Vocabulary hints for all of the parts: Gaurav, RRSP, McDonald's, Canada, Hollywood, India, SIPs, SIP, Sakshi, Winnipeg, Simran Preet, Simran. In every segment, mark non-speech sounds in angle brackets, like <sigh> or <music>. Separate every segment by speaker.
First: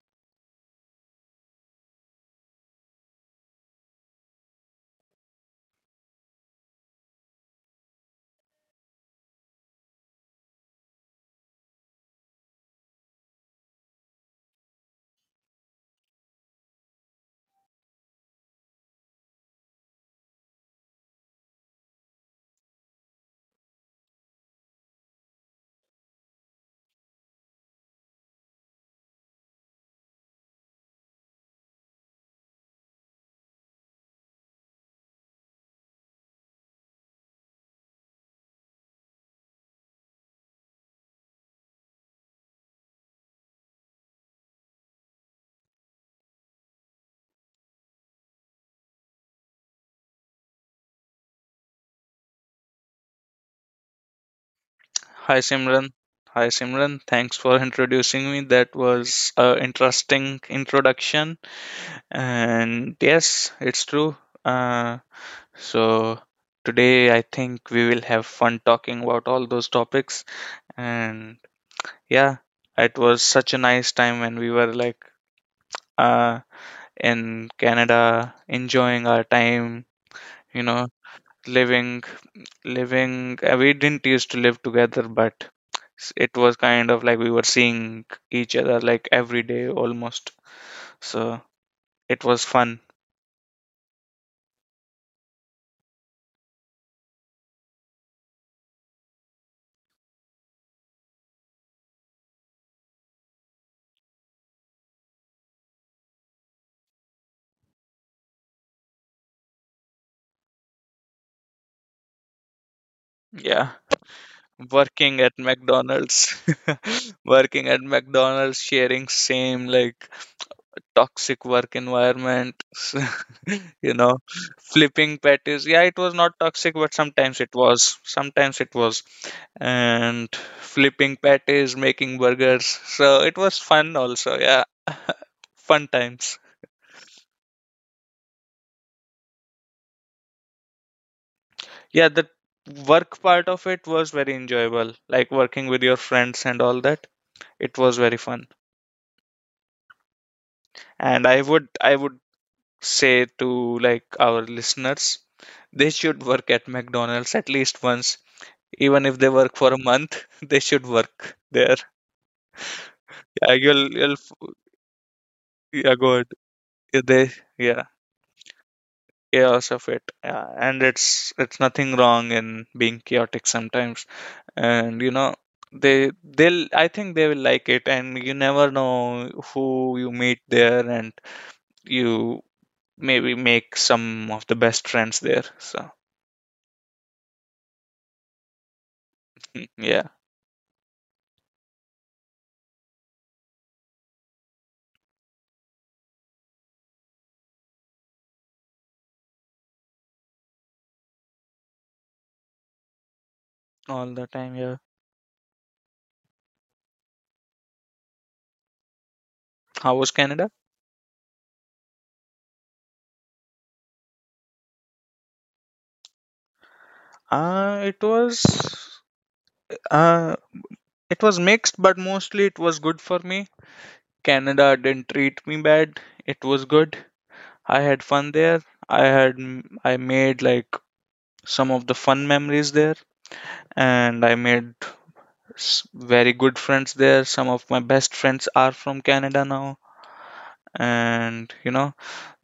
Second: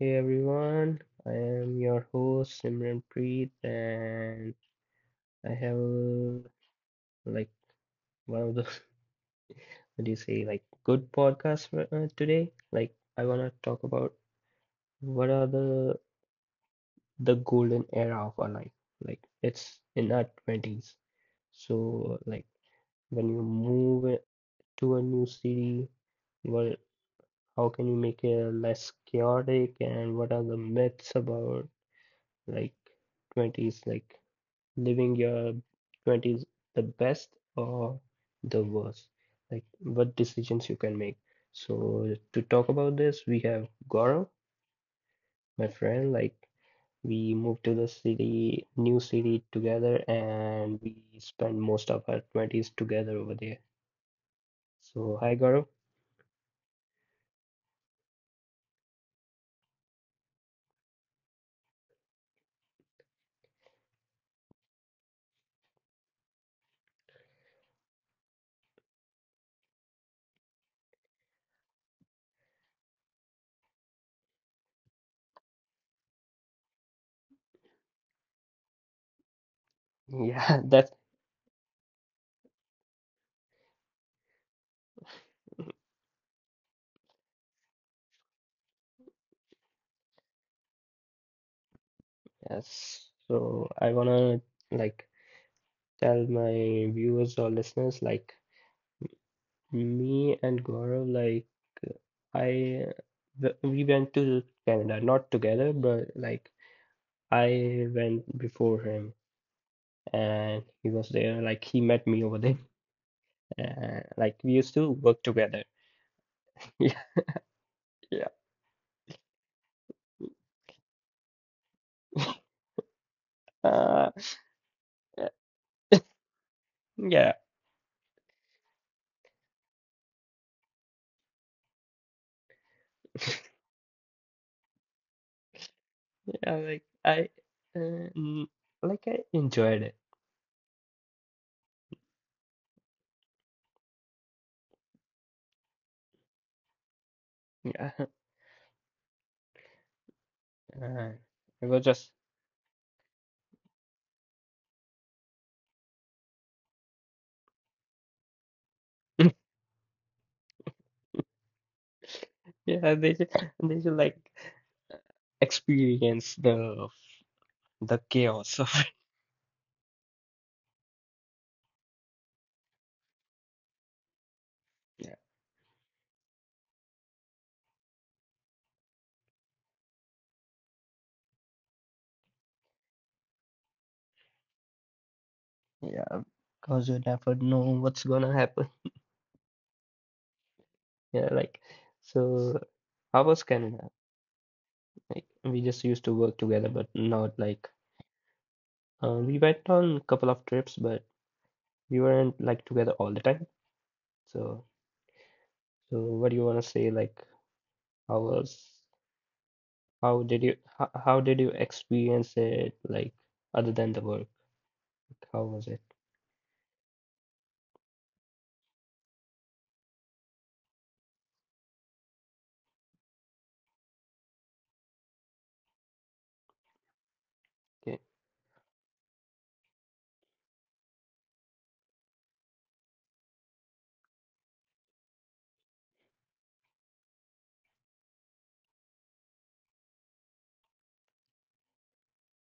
Speaker 1: Hey everyone, I am your host Simran Preet, and I have like one of the <laughs> what do you say like good podcasts for, today. Like I wanna talk about what are the golden era of our life. Like it's in our twenties. So like when you move it to a new city, what how can you make it less chaotic, and what are the myths about like twenties like living your 20s the best or the worst like what decisions you can make so to talk about this we have Gaurav my friend like we moved to the city new city together and we spent most of our 20s together over there so hi
Speaker 2: Hi
Speaker 1: Gaurav
Speaker 2: Simran. Thanks for introducing me. That was an interesting introduction. And yes, it's true. Uh, so today I think we will have fun talking about all those topics. And yeah, it was such a nice time when we were uh, in Canada enjoying our time,
Speaker 1: yeah
Speaker 2: you
Speaker 1: <laughs>
Speaker 2: know,
Speaker 1: that's
Speaker 2: living living we didn't used to live together but it was kind of like we were seeing each other like every day almost, so it was fun.
Speaker 1: yes so I wanna like tell my viewers or listeners like me and Gaurav like I we went to Canada, not together, but like I went before him and he was there. Like he met me over there. <laughs>
Speaker 2: Yeah,
Speaker 1: And like we used to
Speaker 2: working
Speaker 1: work
Speaker 2: at
Speaker 1: together. <laughs>
Speaker 2: McDonald's.
Speaker 1: Yeah,
Speaker 2: <laughs> Working at
Speaker 1: yeah.
Speaker 2: McDonald's, sharing same like toxic work
Speaker 1: <laughs>
Speaker 2: environment, <laughs> you
Speaker 1: Uh,
Speaker 2: know, flipping patties. Yeah, it was not toxic, but
Speaker 1: yeah,
Speaker 2: sometimes it was. And flipping patties, making burgers. So it was fun also. Yeah, <laughs> fun times.
Speaker 1: <laughs> yeah, uh, mm, like I enjoyed it.
Speaker 2: Yeah, the work part of it was very enjoyable, like working with your friends and all that. It
Speaker 1: Yeah.
Speaker 2: was
Speaker 1: <laughs>
Speaker 2: very fun.
Speaker 1: Uh,
Speaker 2: And I
Speaker 1: it
Speaker 2: would,
Speaker 1: was
Speaker 2: I
Speaker 1: just
Speaker 2: would say to like our listeners, they should work at McDonald's at least once. Even if they
Speaker 1: <laughs>
Speaker 2: work for a month, <laughs> they should work there.
Speaker 1: yeah, they should,
Speaker 2: Yeah,
Speaker 1: they should like
Speaker 2: yeah, good.
Speaker 1: experience the
Speaker 2: They, yeah,
Speaker 1: the chaos of it. <laughs>
Speaker 2: chaos of it. Yeah, and it's nothing wrong in being chaotic sometimes. And you
Speaker 1: Yeah.
Speaker 2: know, I think they will like it. And you never know who you meet there, and you maybe make some of the best friends there. So,
Speaker 1: Yeah, because you never know what's gonna happen. <laughs>
Speaker 2: yeah,
Speaker 1: Yeah, like so how was Canada? Like we just used to work together, but not like we went on a couple of trips, but we weren't like together all the time.
Speaker 2: all the time.
Speaker 1: So
Speaker 2: Yeah.
Speaker 1: so what do you wanna say? Like how was
Speaker 2: How was
Speaker 1: how did
Speaker 2: Canada?
Speaker 1: you how, how did you experience it? Like other than the work, Like, how was it?
Speaker 2: Uh, it was. Uh, It was mixed, but mostly it was good for me. Canada didn't treat me bad. It was good. I
Speaker 1: Okay.
Speaker 2: had fun there. I had I made like some of the fun memories there, and I made s- very good friends there. Some of my best friends are from Canada now, and you know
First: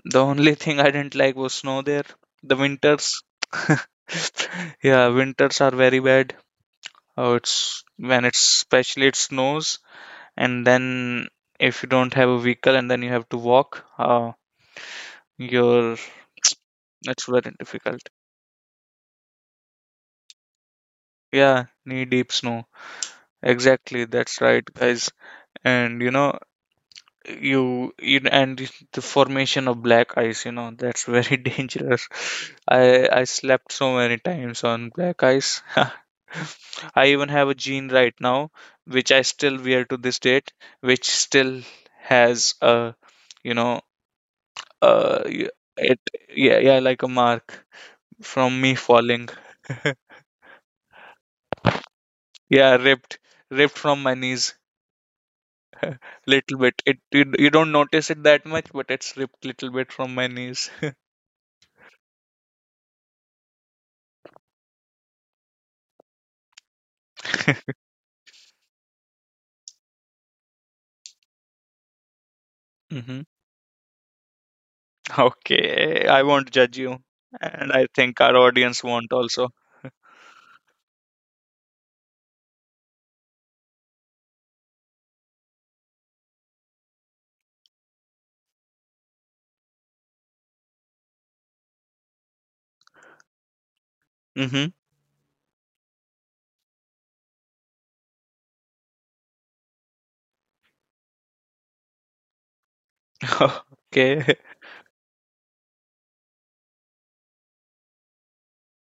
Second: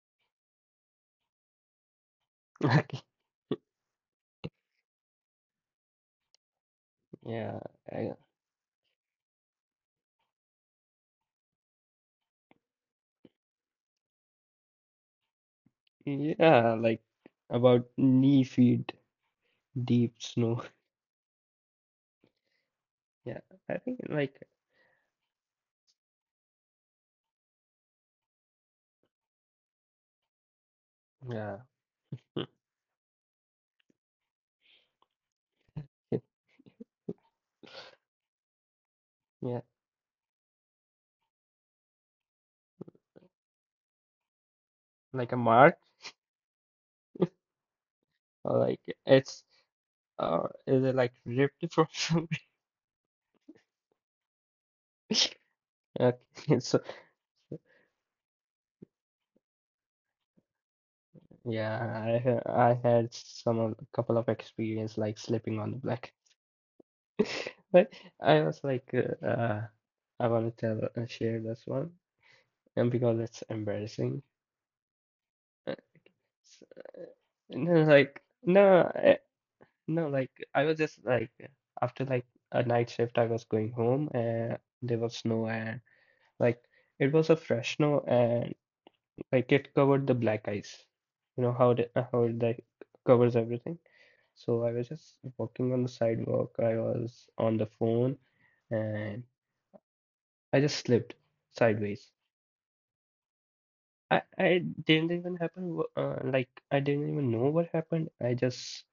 Speaker 2: the only <laughs> thing I didn't like was snow there. The winters,
Speaker 1: <laughs>
Speaker 2: <laughs> yeah, winters are very bad. Oh,
Speaker 1: Yeah.
Speaker 2: it's
Speaker 1: I,
Speaker 2: when it's especially it snows and then if you don't have a vehicle and then you have to walk, you're
Speaker 1: yeah. Like
Speaker 2: it's very
Speaker 1: about
Speaker 2: difficult.
Speaker 1: knee feet deep snow.
Speaker 2: Yeah, knee deep snow,
Speaker 1: <laughs> Yeah, I think
Speaker 2: exactly,
Speaker 1: like
Speaker 2: that's right guys. And you know, you and the formation of black ice, you know, that's very <laughs>
Speaker 1: Yeah,
Speaker 2: dangerous. I slept so many times on black ice.
Speaker 1: it,
Speaker 2: <laughs> I even have a jean right now which I still
Speaker 1: yeah,
Speaker 2: wear to this date, which still has a you know
Speaker 1: like a
Speaker 2: y-
Speaker 1: mark,
Speaker 2: it yeah, yeah, like a mark from
Speaker 1: or
Speaker 2: me
Speaker 1: like
Speaker 2: falling.
Speaker 1: it's
Speaker 2: <laughs>
Speaker 1: is it like ripped from <laughs> somewhere?
Speaker 2: Yeah, ripped from my knees.
Speaker 1: Okay,
Speaker 2: Little bit,
Speaker 1: so
Speaker 2: you don't notice it that much but it's ripped little bit from my knees.
Speaker 1: yeah, I had some of, a couple of experience like slipping on the black, <laughs> but I was like, I want to tell share this one, and
Speaker 2: <laughs> Hmm,
Speaker 1: because it's embarrassing, uh,
Speaker 2: okay, I won't
Speaker 1: it's,
Speaker 2: judge you.
Speaker 1: uh, and
Speaker 2: And I
Speaker 1: then
Speaker 2: think
Speaker 1: like
Speaker 2: our audience
Speaker 1: no,
Speaker 2: won't also.
Speaker 1: no, like I was just like after like a night shift, I was going home, and there was snow and. Like it was a Fresno and like it covered the black ice. You know how it like covers everything. So
Speaker 2: Hmm.
Speaker 1: I was just walking on the sidewalk. I was on the phone and I just slipped sideways.
Speaker 2: <laughs>
Speaker 1: I,
Speaker 2: Okay.
Speaker 1: I didn't even happen wh- like I didn't even know what happened. I just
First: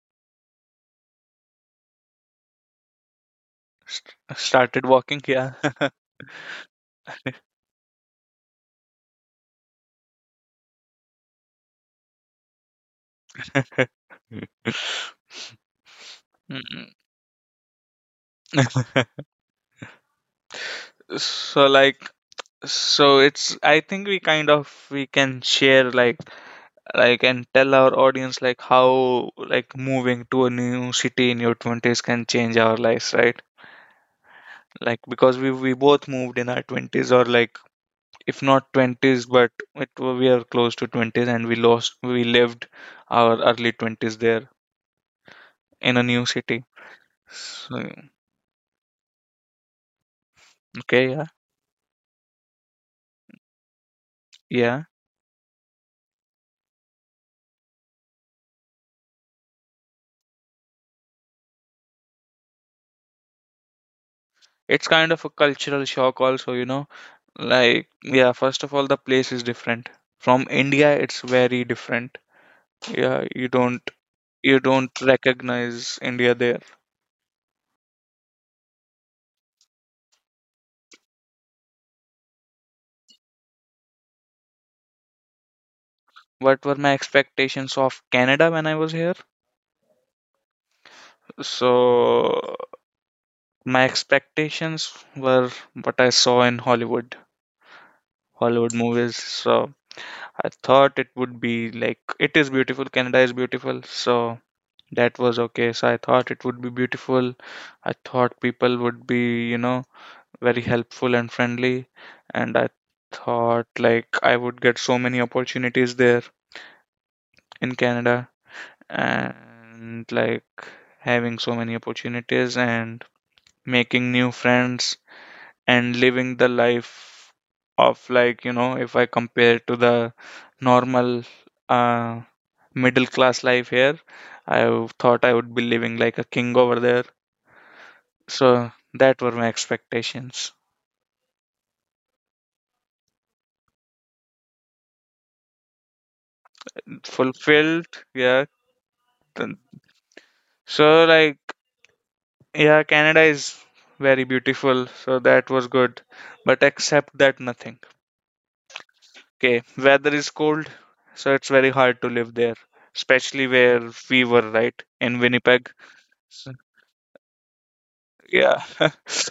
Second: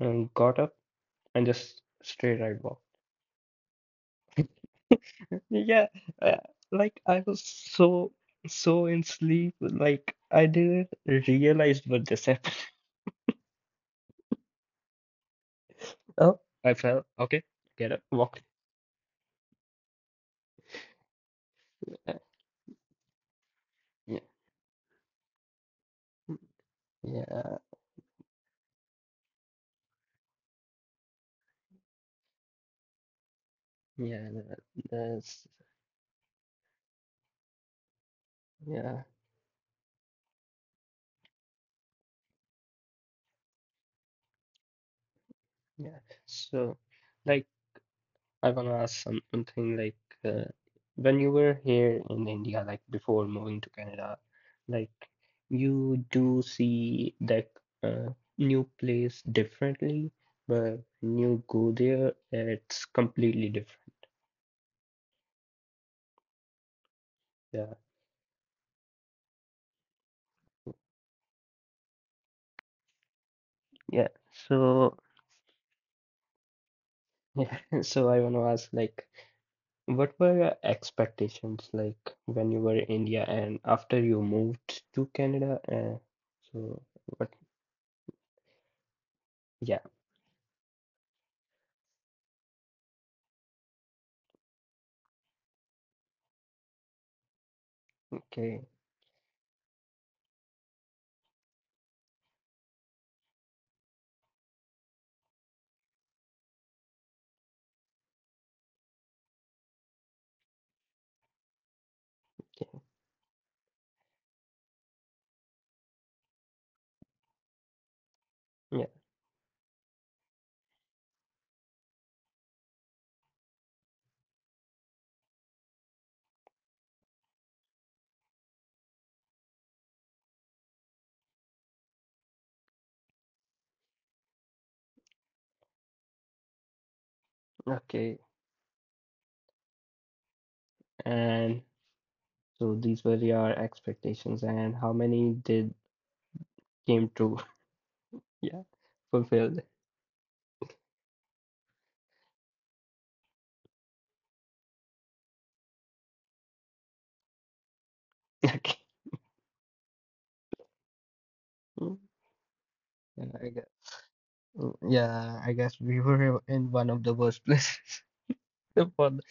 Speaker 1: got up and just straight right walk.
Speaker 2: St- started walking, yeah.
Speaker 1: Yeah, uh, like I was so in sleep, like I didn't realize what this happened.
Speaker 2: <laughs>
Speaker 1: Oh, I
Speaker 2: Mm.
Speaker 1: fell. Okay, get up, walk.
Speaker 2: <laughs> So like,
Speaker 1: uh,
Speaker 2: so it's, I think
Speaker 1: yeah,
Speaker 2: we kind of we can share like and
Speaker 1: yeah,
Speaker 2: tell our audience like how, like moving to a new city in your 20s can change our lives, right?
Speaker 1: yeah. that-
Speaker 2: Like because
Speaker 1: That's
Speaker 2: we both moved in our 20s, or like if not
Speaker 1: yeah,
Speaker 2: 20s but it, we are close to 20s and we lived our early 20s there in
Speaker 1: yeah.
Speaker 2: a new city.
Speaker 1: So, like,
Speaker 2: So
Speaker 1: I wanna ask something like,
Speaker 2: okay,
Speaker 1: when
Speaker 2: yeah,
Speaker 1: you were here in India, like before moving to Canada,
Speaker 2: yeah,
Speaker 1: like, you do see that uh, new place differently, but when you go there, it's completely different.
Speaker 2: it's kind of a cultural shock also, you know.
Speaker 1: Yeah,
Speaker 2: Like yeah, first of all the place is different from India, it's very different. Yeah,
Speaker 1: yeah.
Speaker 2: you
Speaker 1: So,
Speaker 2: don't recognize India there.
Speaker 1: <laughs> yeah. So I wanna ask like. What were your expectations like when you were in India and after you moved to Canada?
Speaker 2: What were
Speaker 1: So
Speaker 2: my
Speaker 1: what?
Speaker 2: expectations of Canada when I was here?
Speaker 1: Yeah.
Speaker 2: So, my expectations were what I saw in
Speaker 1: Okay.
Speaker 2: Hollywood movies. So, I thought it would be like, it is beautiful, Canada is beautiful. So, that was okay. So, I thought it would be beautiful. I thought people would be, you know, very helpful and friendly. And I
Speaker 1: Okay,
Speaker 2: thought like I would get so many opportunities there in Canada,
Speaker 1: Yeah.
Speaker 2: and like having so many opportunities and making new friends and living the life of, like, you know, if I compare to the normal uh, middle class life here, thought I would be living like a king over there.
Speaker 1: Okay.
Speaker 2: So that were my expectations.
Speaker 1: And so these were your expectations, and how many did came true? <laughs>
Speaker 2: Fulfilled, yeah.
Speaker 1: Yeah,
Speaker 2: Then-
Speaker 1: fulfilled. <laughs>
Speaker 2: so like, yeah, Canada is very beautiful, so that was good, but except that nothing.
Speaker 1: Okay.
Speaker 2: Okay, weather is cold, so it's very
Speaker 1: Mm.
Speaker 2: hard to live there,
Speaker 1: Yeah,
Speaker 2: especially
Speaker 1: I guess.
Speaker 2: where we were,
Speaker 1: Mm.
Speaker 2: right? In
Speaker 1: Yeah, I
Speaker 2: Winnipeg.
Speaker 1: guess we were
Speaker 2: So,
Speaker 1: in one of the worst places.
Speaker 2: yeah,
Speaker 1: <laughs>
Speaker 2: <laughs>
Speaker 1: For the,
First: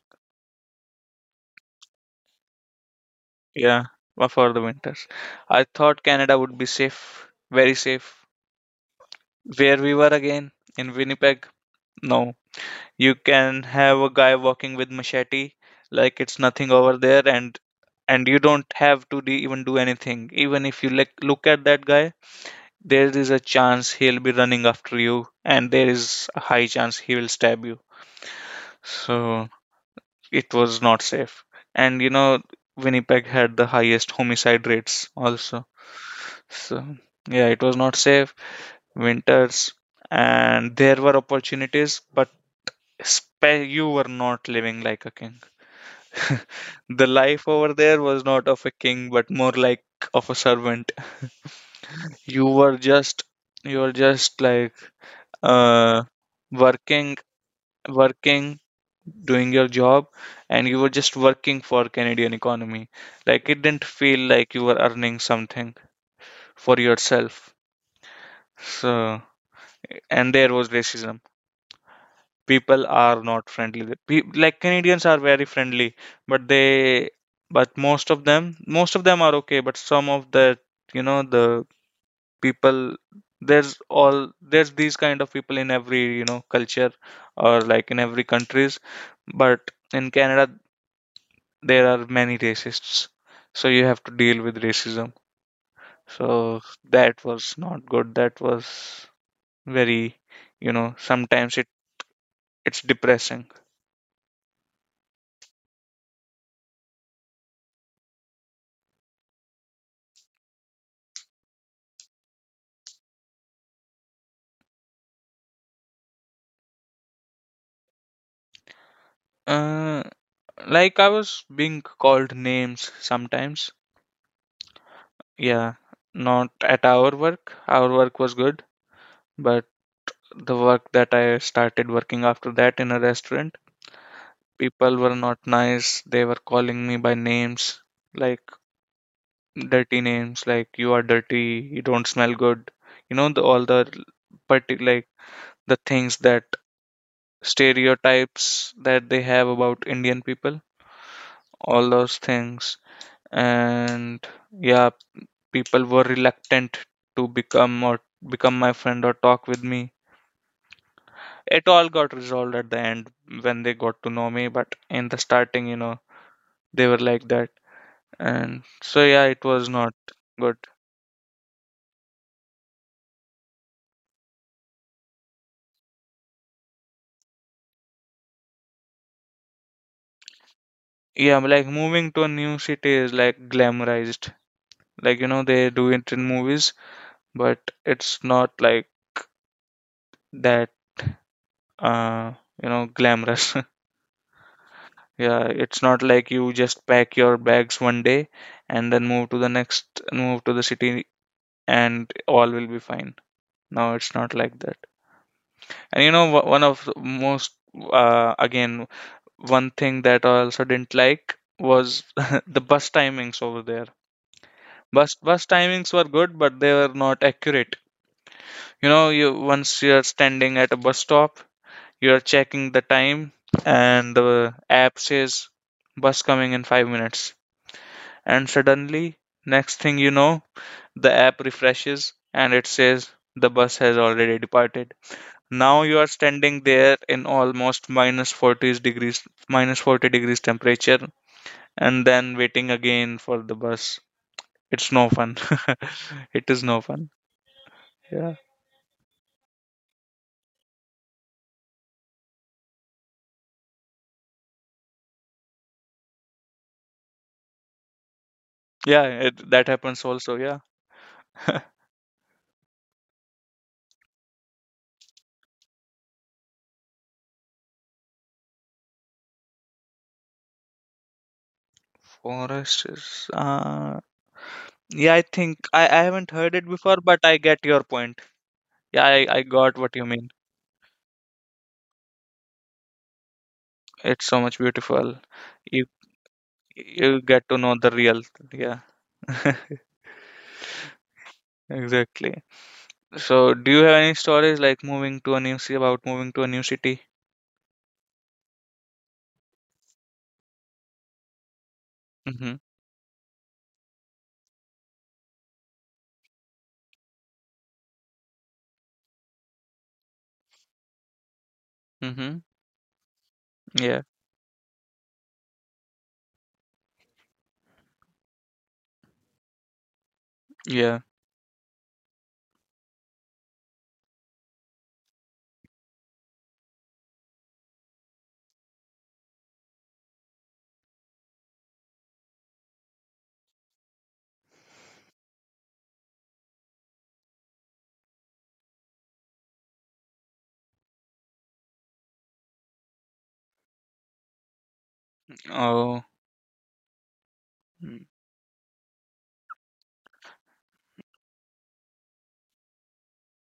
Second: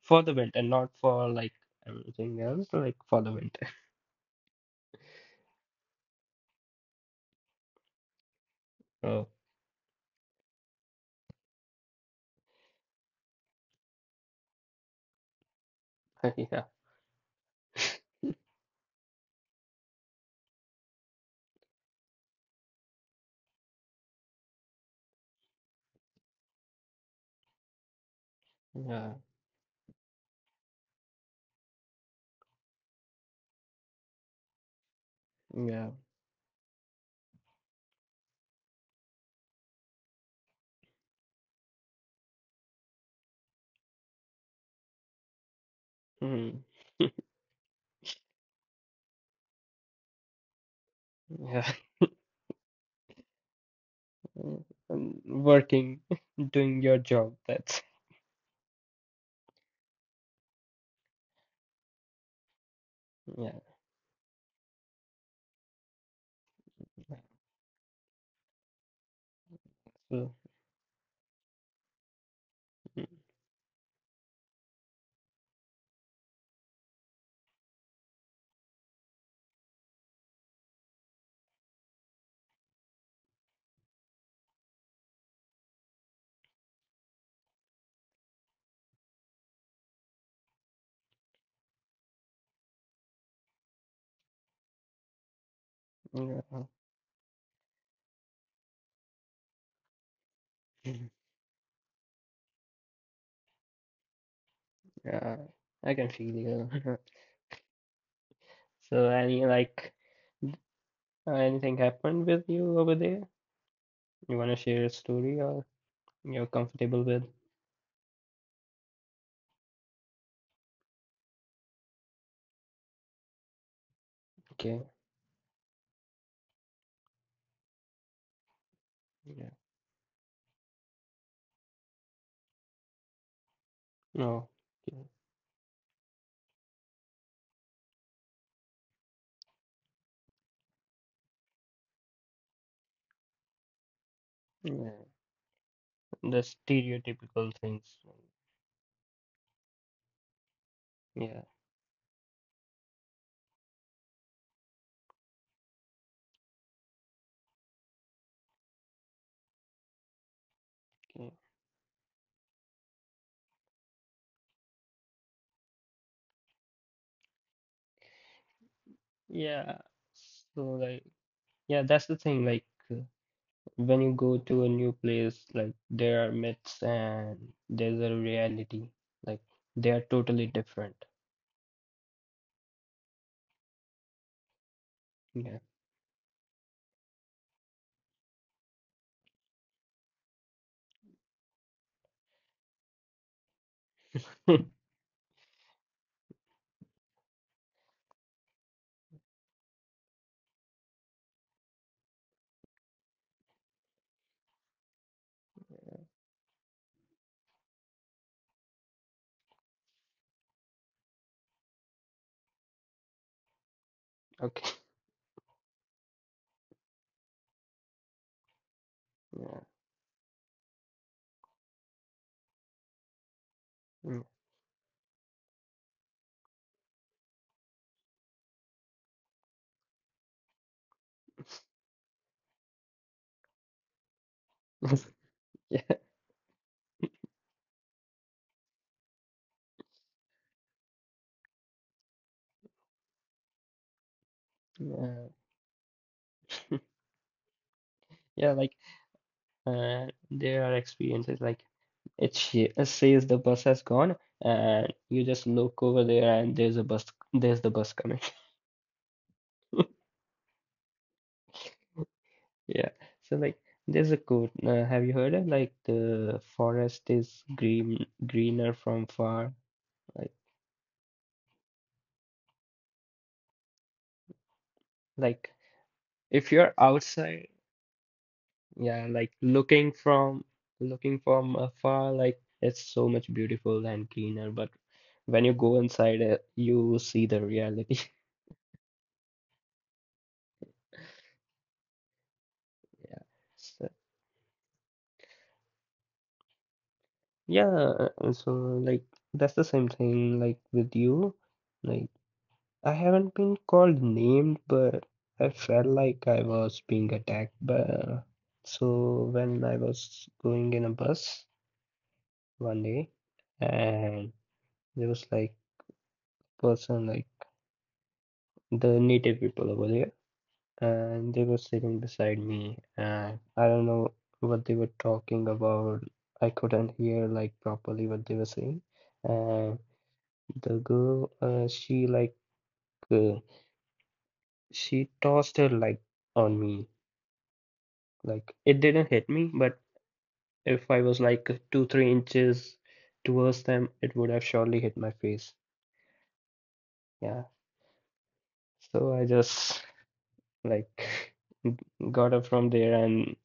Speaker 1: for the winter, not for like everything else, like for the winter.
Speaker 2: yeah, for the winters. I thought Canada would be safe, very safe.
Speaker 1: <laughs> Oh,
Speaker 2: Where we were again, in Winnipeg, no. You can have a guy walking with machete like
Speaker 1: <laughs>
Speaker 2: it's
Speaker 1: yeah,
Speaker 2: nothing over there, and you don't have to even do anything. Even if you like look at that guy, there is a chance he'll be running after you, and there is a high chance he will stab you.
Speaker 1: yeah,
Speaker 2: So it was not safe. And you know, Winnipeg had the highest homicide rates also.
Speaker 1: yeah.
Speaker 2: So yeah, it was not safe. Winters, and there were opportunities, but you were not living like a king.
Speaker 1: Mm.
Speaker 2: <laughs> The life over there was not of a king, but more like of a servant.
Speaker 1: Yeah,
Speaker 2: You were just, you were just like
Speaker 1: <laughs> working,
Speaker 2: uh,
Speaker 1: <laughs> doing your
Speaker 2: working
Speaker 1: job. That's
Speaker 2: working, doing your job, and you were just working for Canadian economy. Like,
Speaker 1: yeah.
Speaker 2: it didn't feel like you were earning something for yourself. So,
Speaker 1: So
Speaker 2: and there was racism. People
Speaker 1: mm,
Speaker 2: are not friendly. Like Canadians are very friendly, but they, but most of them are okay, but some of the, you know, the people, there's these kind of people in every, you know, culture or like in every countries, but in Canada there are many racists, so you have to deal with racism. So
Speaker 1: yeah,
Speaker 2: that was not good, that was very, you know, sometimes it, it's depressing.
Speaker 1: <laughs> yeah, I can feel you. <laughs> So any like anything happened with you over there? You wanna share a story or you're comfortable with?
Speaker 2: Uh, like I was being called names sometimes.
Speaker 1: Okay.
Speaker 2: Yeah, not at our work, our work was good,
Speaker 1: Yeah.
Speaker 2: but the work that I started working after that in a restaurant,
Speaker 1: No.
Speaker 2: people
Speaker 1: Okay.
Speaker 2: were not nice. They were calling me by names, like dirty names, like you are dirty, you don't smell good. You know, the, all the parti
Speaker 1: Yeah.
Speaker 2: like the things
Speaker 1: The
Speaker 2: that,
Speaker 1: stereotypical things.
Speaker 2: stereotypes that they have about Indian people,
Speaker 1: Yeah.
Speaker 2: all those things. And yeah, people were reluctant to become my friend or talk with me.
Speaker 1: Okay.
Speaker 2: It all got resolved at the end when they got to know me, but in the starting, you know, they were like that. And so yeah, it was
Speaker 1: Yeah.
Speaker 2: not good.
Speaker 1: So like yeah, that's the thing. Like. uh, When you go to a new place, like there are myths and there's a reality. Like they are totally different.
Speaker 2: Yeah, like moving to a new city is like glamorized. Like you know,
Speaker 1: Yeah.
Speaker 2: they do it in movies, but it's not like that, uh, you know, glamorous. <laughs>
Speaker 1: <laughs>
Speaker 2: Yeah, it's not like you just pack your bags one day and then move to the city and all will be fine. No, it's not like that. And you know, one of the most, again, one thing that I also didn't like was <laughs> the bus timings over there.
Speaker 1: Okay.
Speaker 2: Bus timings were good, but they were not accurate. You know, you
Speaker 1: Yeah.
Speaker 2: once you're standing at a bus stop, you're checking the time, and
Speaker 1: Mm.
Speaker 2: the app says bus coming in 5 minutes. And suddenly, next thing you know, the app refreshes and it says the bus has already departed.
Speaker 1: <laughs> Yeah.
Speaker 2: Now you are standing there in almost minus 40 degrees, temperature, and then waiting again for the bus. It's no
Speaker 1: Yeah.
Speaker 2: fun. <laughs> It is no fun.
Speaker 1: <laughs>
Speaker 2: Yeah.
Speaker 1: Yeah, like there are experiences like says the bus has gone, and you just look over there, and there's a bus. There's the bus coming.
Speaker 2: Yeah, it, that
Speaker 1: <laughs>
Speaker 2: happens also. Yeah. <laughs>
Speaker 1: Yeah. So like, there's a quote. Have you heard it? Like the forest is green, greener from far. Like,
Speaker 2: Forest is, yeah, I
Speaker 1: like,
Speaker 2: think I haven't
Speaker 1: if
Speaker 2: heard it
Speaker 1: you're
Speaker 2: before, but I
Speaker 1: outside,
Speaker 2: get your point.
Speaker 1: yeah,
Speaker 2: Yeah, I,
Speaker 1: like
Speaker 2: I got
Speaker 1: looking
Speaker 2: what you mean.
Speaker 1: from looking from afar, like it's so much beautiful and
Speaker 2: It's so
Speaker 1: cleaner.
Speaker 2: much
Speaker 1: But
Speaker 2: beautiful.
Speaker 1: when you go
Speaker 2: You
Speaker 1: inside, you
Speaker 2: you
Speaker 1: see the
Speaker 2: get to know the
Speaker 1: reality. <laughs>
Speaker 2: real. Yeah, <laughs> exactly.
Speaker 1: Yeah.
Speaker 2: So, do you
Speaker 1: So,
Speaker 2: have any stories like moving to a new city,
Speaker 1: yeah. So like that's the same thing like with you. Like
Speaker 2: Mm-hmm.
Speaker 1: I haven't been called named, but I felt like I was being attacked. But so when I was going in a bus
Speaker 2: Mm-hmm.
Speaker 1: one day,
Speaker 2: Yeah.
Speaker 1: and there was like person like the native people over there,
Speaker 2: Yeah.
Speaker 1: and they were sitting beside me, and I don't know what they were talking about. I couldn't hear like properly what they were saying, and the girl, uh, she tossed her like on me, like it didn't hit me, but if I was like 2 3 inches towards them, it would have surely hit my face.
Speaker 2: Oh.
Speaker 1: Yeah,
Speaker 2: Mm,
Speaker 1: so I just like <laughs> got up from there and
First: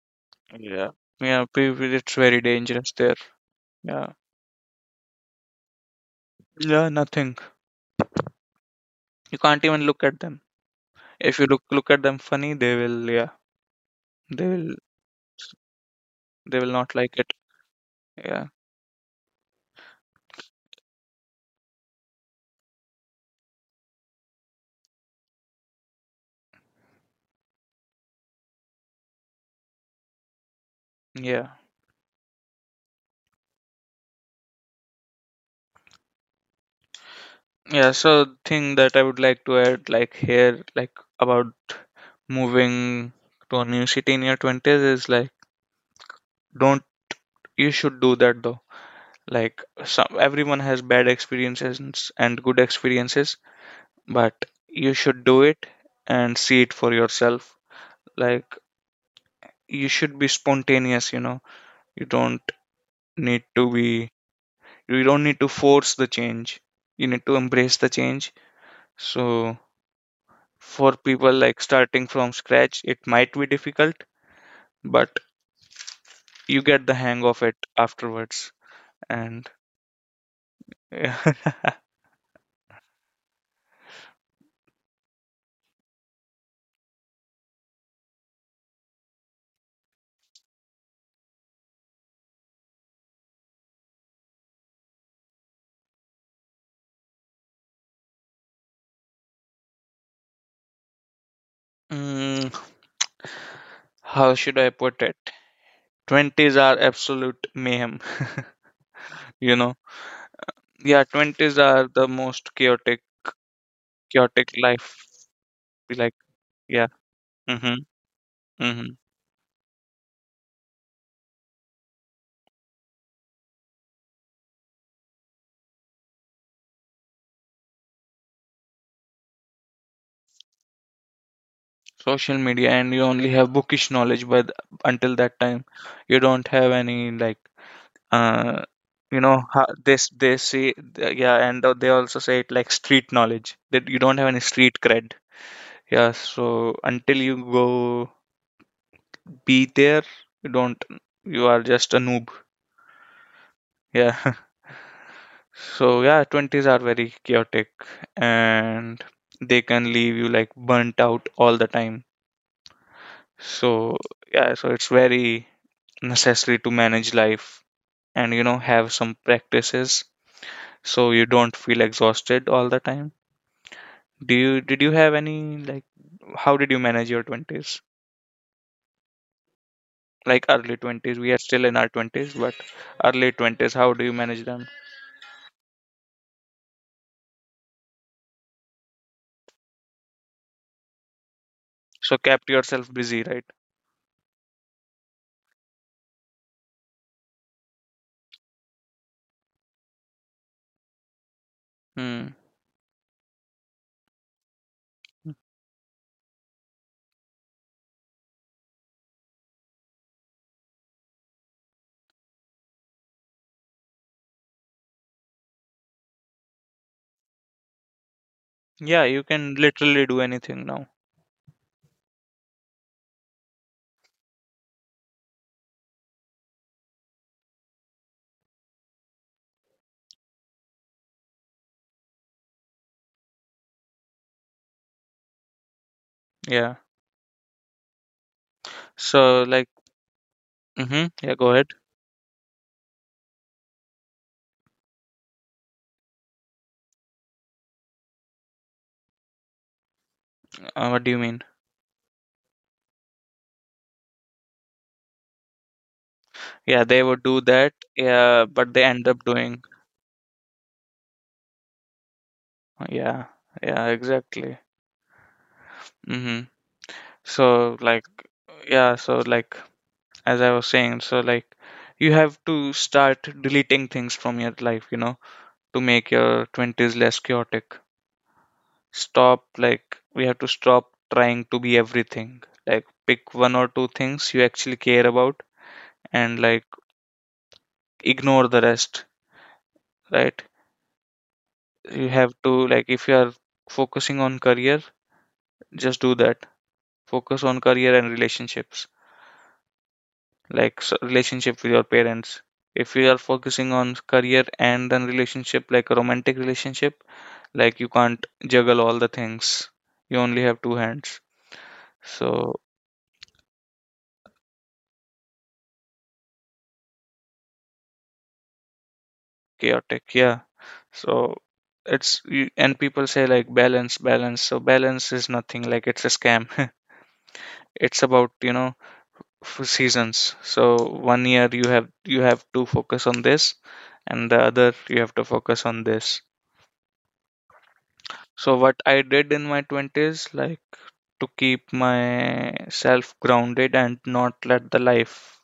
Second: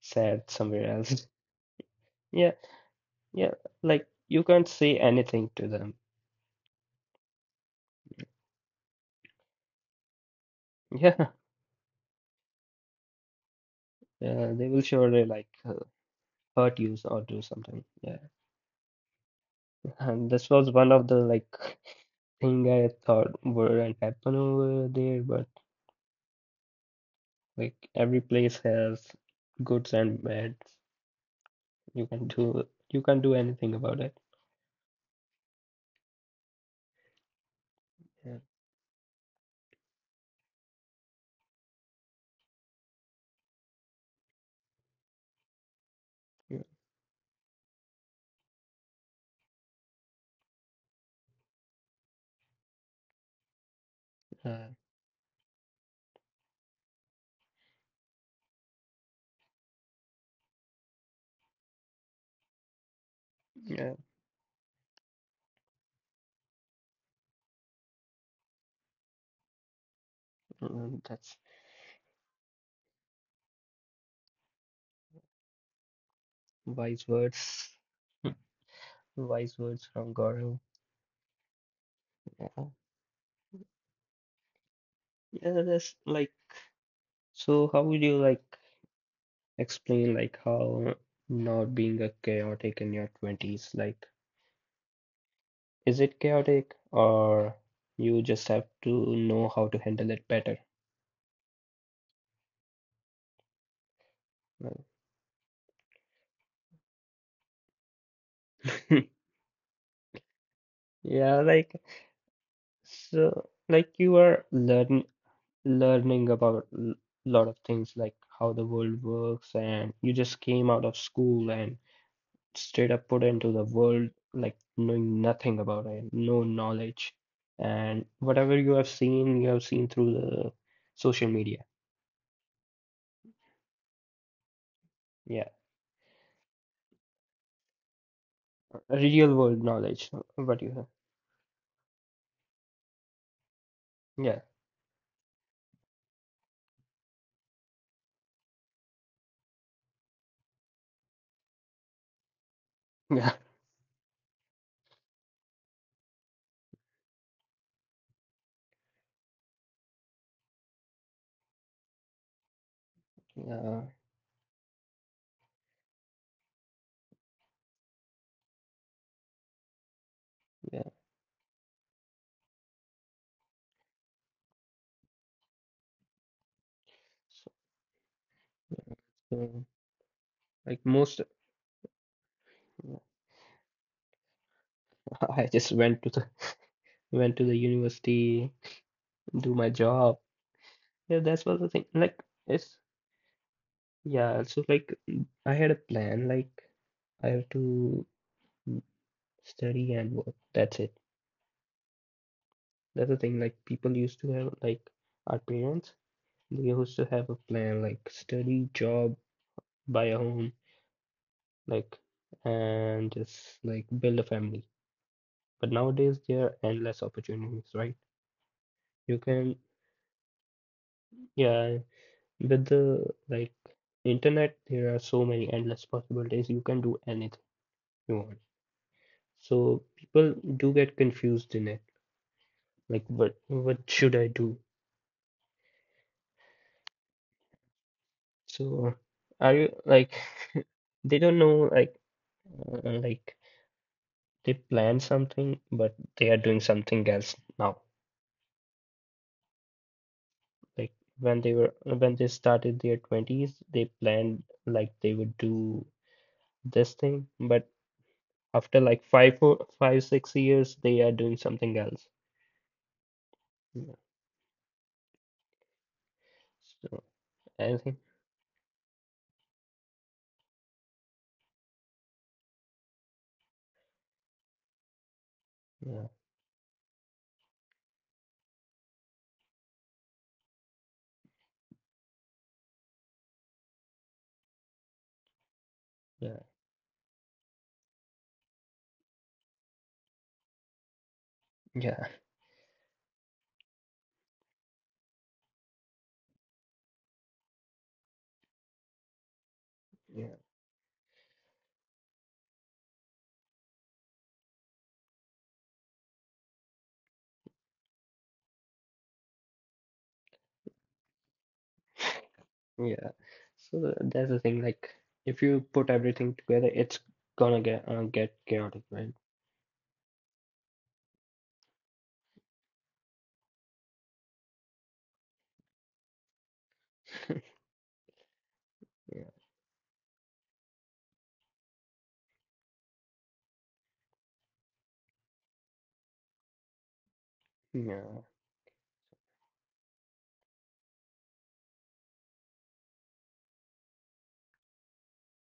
Speaker 1: sat
Speaker 2: yeah.
Speaker 1: somewhere else. <laughs>
Speaker 2: Yeah. It's very
Speaker 1: Yeah,
Speaker 2: dangerous there.
Speaker 1: yeah, like
Speaker 2: Yeah.
Speaker 1: you can't say anything to them.
Speaker 2: Yeah. Nothing. You can't even look at them.
Speaker 1: <laughs> Yeah,
Speaker 2: If you look at them funny, they will. Yeah. They
Speaker 1: yeah, they
Speaker 2: will.
Speaker 1: will surely like
Speaker 2: They will
Speaker 1: hurt you
Speaker 2: not like
Speaker 1: or
Speaker 2: it.
Speaker 1: do something. Yeah,
Speaker 2: Yeah.
Speaker 1: <laughs> and this was one of the like <laughs> thing I thought wouldn't happen over there, but like every place has goods and bads.
Speaker 2: Yeah.
Speaker 1: You can do you can't do anything about it.
Speaker 2: Yeah. So,
Speaker 1: Yeah,
Speaker 2: thing that I would like to add, like here, like about moving to a new city in your twenties, is like
Speaker 1: yeah,
Speaker 2: don't. You should do that though. Like, some, everyone has bad experiences and good experiences, but
Speaker 1: uh,
Speaker 2: you should do it and see it for yourself. Like, you should be spontaneous, you know. you don't need to
Speaker 1: yeah.
Speaker 2: be you don't need to force the change, you need to embrace the change. So for people
Speaker 1: That's
Speaker 2: like starting from scratch it might be difficult, but you get the
Speaker 1: wise
Speaker 2: hang of it
Speaker 1: words. <laughs>
Speaker 2: afterwards. And
Speaker 1: Wise words from Gaurav.
Speaker 2: <laughs>
Speaker 1: Yeah, yeah. That's like so. How would you like? Explain like how not being a chaotic in your 20s like is it chaotic or you just have to know how to handle it better.
Speaker 2: mm, how should I
Speaker 1: Well,
Speaker 2: put it? 20s are absolute mayhem. <laughs>
Speaker 1: <laughs>
Speaker 2: You know, yeah,
Speaker 1: yeah
Speaker 2: 20s
Speaker 1: like
Speaker 2: are the most chaotic,
Speaker 1: so like you are
Speaker 2: chaotic life,
Speaker 1: learn
Speaker 2: like,
Speaker 1: learning about
Speaker 2: yeah.
Speaker 1: a lot of
Speaker 2: Mm-hmm,
Speaker 1: things like how the
Speaker 2: mm-hmm.
Speaker 1: world works and you just came out of school and straight up put into the world like knowing nothing about it no knowledge and whatever you have seen through the social media.
Speaker 2: Social media, and you only have bookish knowledge, but until that
Speaker 1: Yeah,
Speaker 2: time you don't have any, like, uh you
Speaker 1: real
Speaker 2: know
Speaker 1: world
Speaker 2: how
Speaker 1: knowledge.
Speaker 2: this they
Speaker 1: What you
Speaker 2: say.
Speaker 1: have.
Speaker 2: Yeah, and they also say it like street knowledge, that you don't have
Speaker 1: Yeah,
Speaker 2: any street cred. Yeah, so until you go be there, you don't, you are just a noob.
Speaker 1: <laughs> yeah,
Speaker 2: Yeah. <laughs> So yeah, 20s are very chaotic, and they can leave you like burnt out all the time.
Speaker 1: yeah,
Speaker 2: So yeah, so it's very necessary to manage life and you know have some practices
Speaker 1: yeah.
Speaker 2: so you don't feel exhausted all the time. Do you did you have any, like, how did you manage your
Speaker 1: So,
Speaker 2: 20s?
Speaker 1: so,
Speaker 2: Like, early
Speaker 1: like most,
Speaker 2: 20s, we are still in our 20s, but
Speaker 1: <laughs>
Speaker 2: early 20s, how do you manage them?
Speaker 1: I just went to the university, do my job. Yeah, that's what the thing. Like
Speaker 2: So kept
Speaker 1: it's
Speaker 2: yourself busy, right?
Speaker 1: yeah. So like I had a plan. Like I have to mm, study and work. That's it.
Speaker 2: Hmm.
Speaker 1: That's the thing. Like people used to have like our parents. They used to have a plan like study, job, buy a home like and just like build a family. But nowadays there are endless opportunities, right?
Speaker 2: Yeah,
Speaker 1: You
Speaker 2: you
Speaker 1: can
Speaker 2: can literally do anything now.
Speaker 1: yeah, with the like internet there are so many endless possibilities. You can do anything you want. So people do get confused in it. Like what should I do?
Speaker 2: Yeah.
Speaker 1: So
Speaker 2: So
Speaker 1: are
Speaker 2: like,
Speaker 1: you like <laughs>
Speaker 2: mm-hmm,
Speaker 1: they
Speaker 2: yeah,
Speaker 1: don't
Speaker 2: go
Speaker 1: know
Speaker 2: ahead.
Speaker 1: like they plan something but they are doing something else now. Like
Speaker 2: What do you
Speaker 1: when
Speaker 2: mean?
Speaker 1: they were when they started their 20s, they planned like they would do
Speaker 2: Yeah,
Speaker 1: this
Speaker 2: they would
Speaker 1: thing,
Speaker 2: do
Speaker 1: but
Speaker 2: that. Yeah, but
Speaker 1: after
Speaker 2: they
Speaker 1: like
Speaker 2: end up
Speaker 1: five,
Speaker 2: doing.
Speaker 1: four, five, 6 years, they are doing something else.
Speaker 2: Yeah, yeah,
Speaker 1: Yeah.
Speaker 2: exactly. Mm-hmm.
Speaker 1: So I
Speaker 2: So
Speaker 1: think
Speaker 2: like, yeah, so like, as I was saying, so like, you have to start deleting things from your life, you know, to
Speaker 1: yeah,
Speaker 2: make your twenties less chaotic. Stop, like, we have to stop trying to be everything. Like, pick one or two things you actually care about,
Speaker 1: yeah,
Speaker 2: and, like, ignore the rest. Right?
Speaker 1: yeah,
Speaker 2: You have to, like, if you are focusing on career, just do that. Focus on career and relationships,
Speaker 1: yeah,
Speaker 2: like, so, relationship with your parents. If you are focusing on career and then relationship, like a romantic relationship, like, you can't juggle all the things. You only have two hands, so
Speaker 1: yeah. So that's the thing. Like if you put everything together, it's gonna get chaotic, right?
Speaker 2: chaotic, yeah. So it's and people say like balance, balance, so balance is nothing, like it's a scam. <laughs> It's about, you know,
Speaker 1: Yeah,
Speaker 2: seasons. So one year you have, you have to focus on this, and the other you have to focus on this.
Speaker 1: yeah,
Speaker 2: So what I did in my 20s, like, to keep myself grounded and not let the life,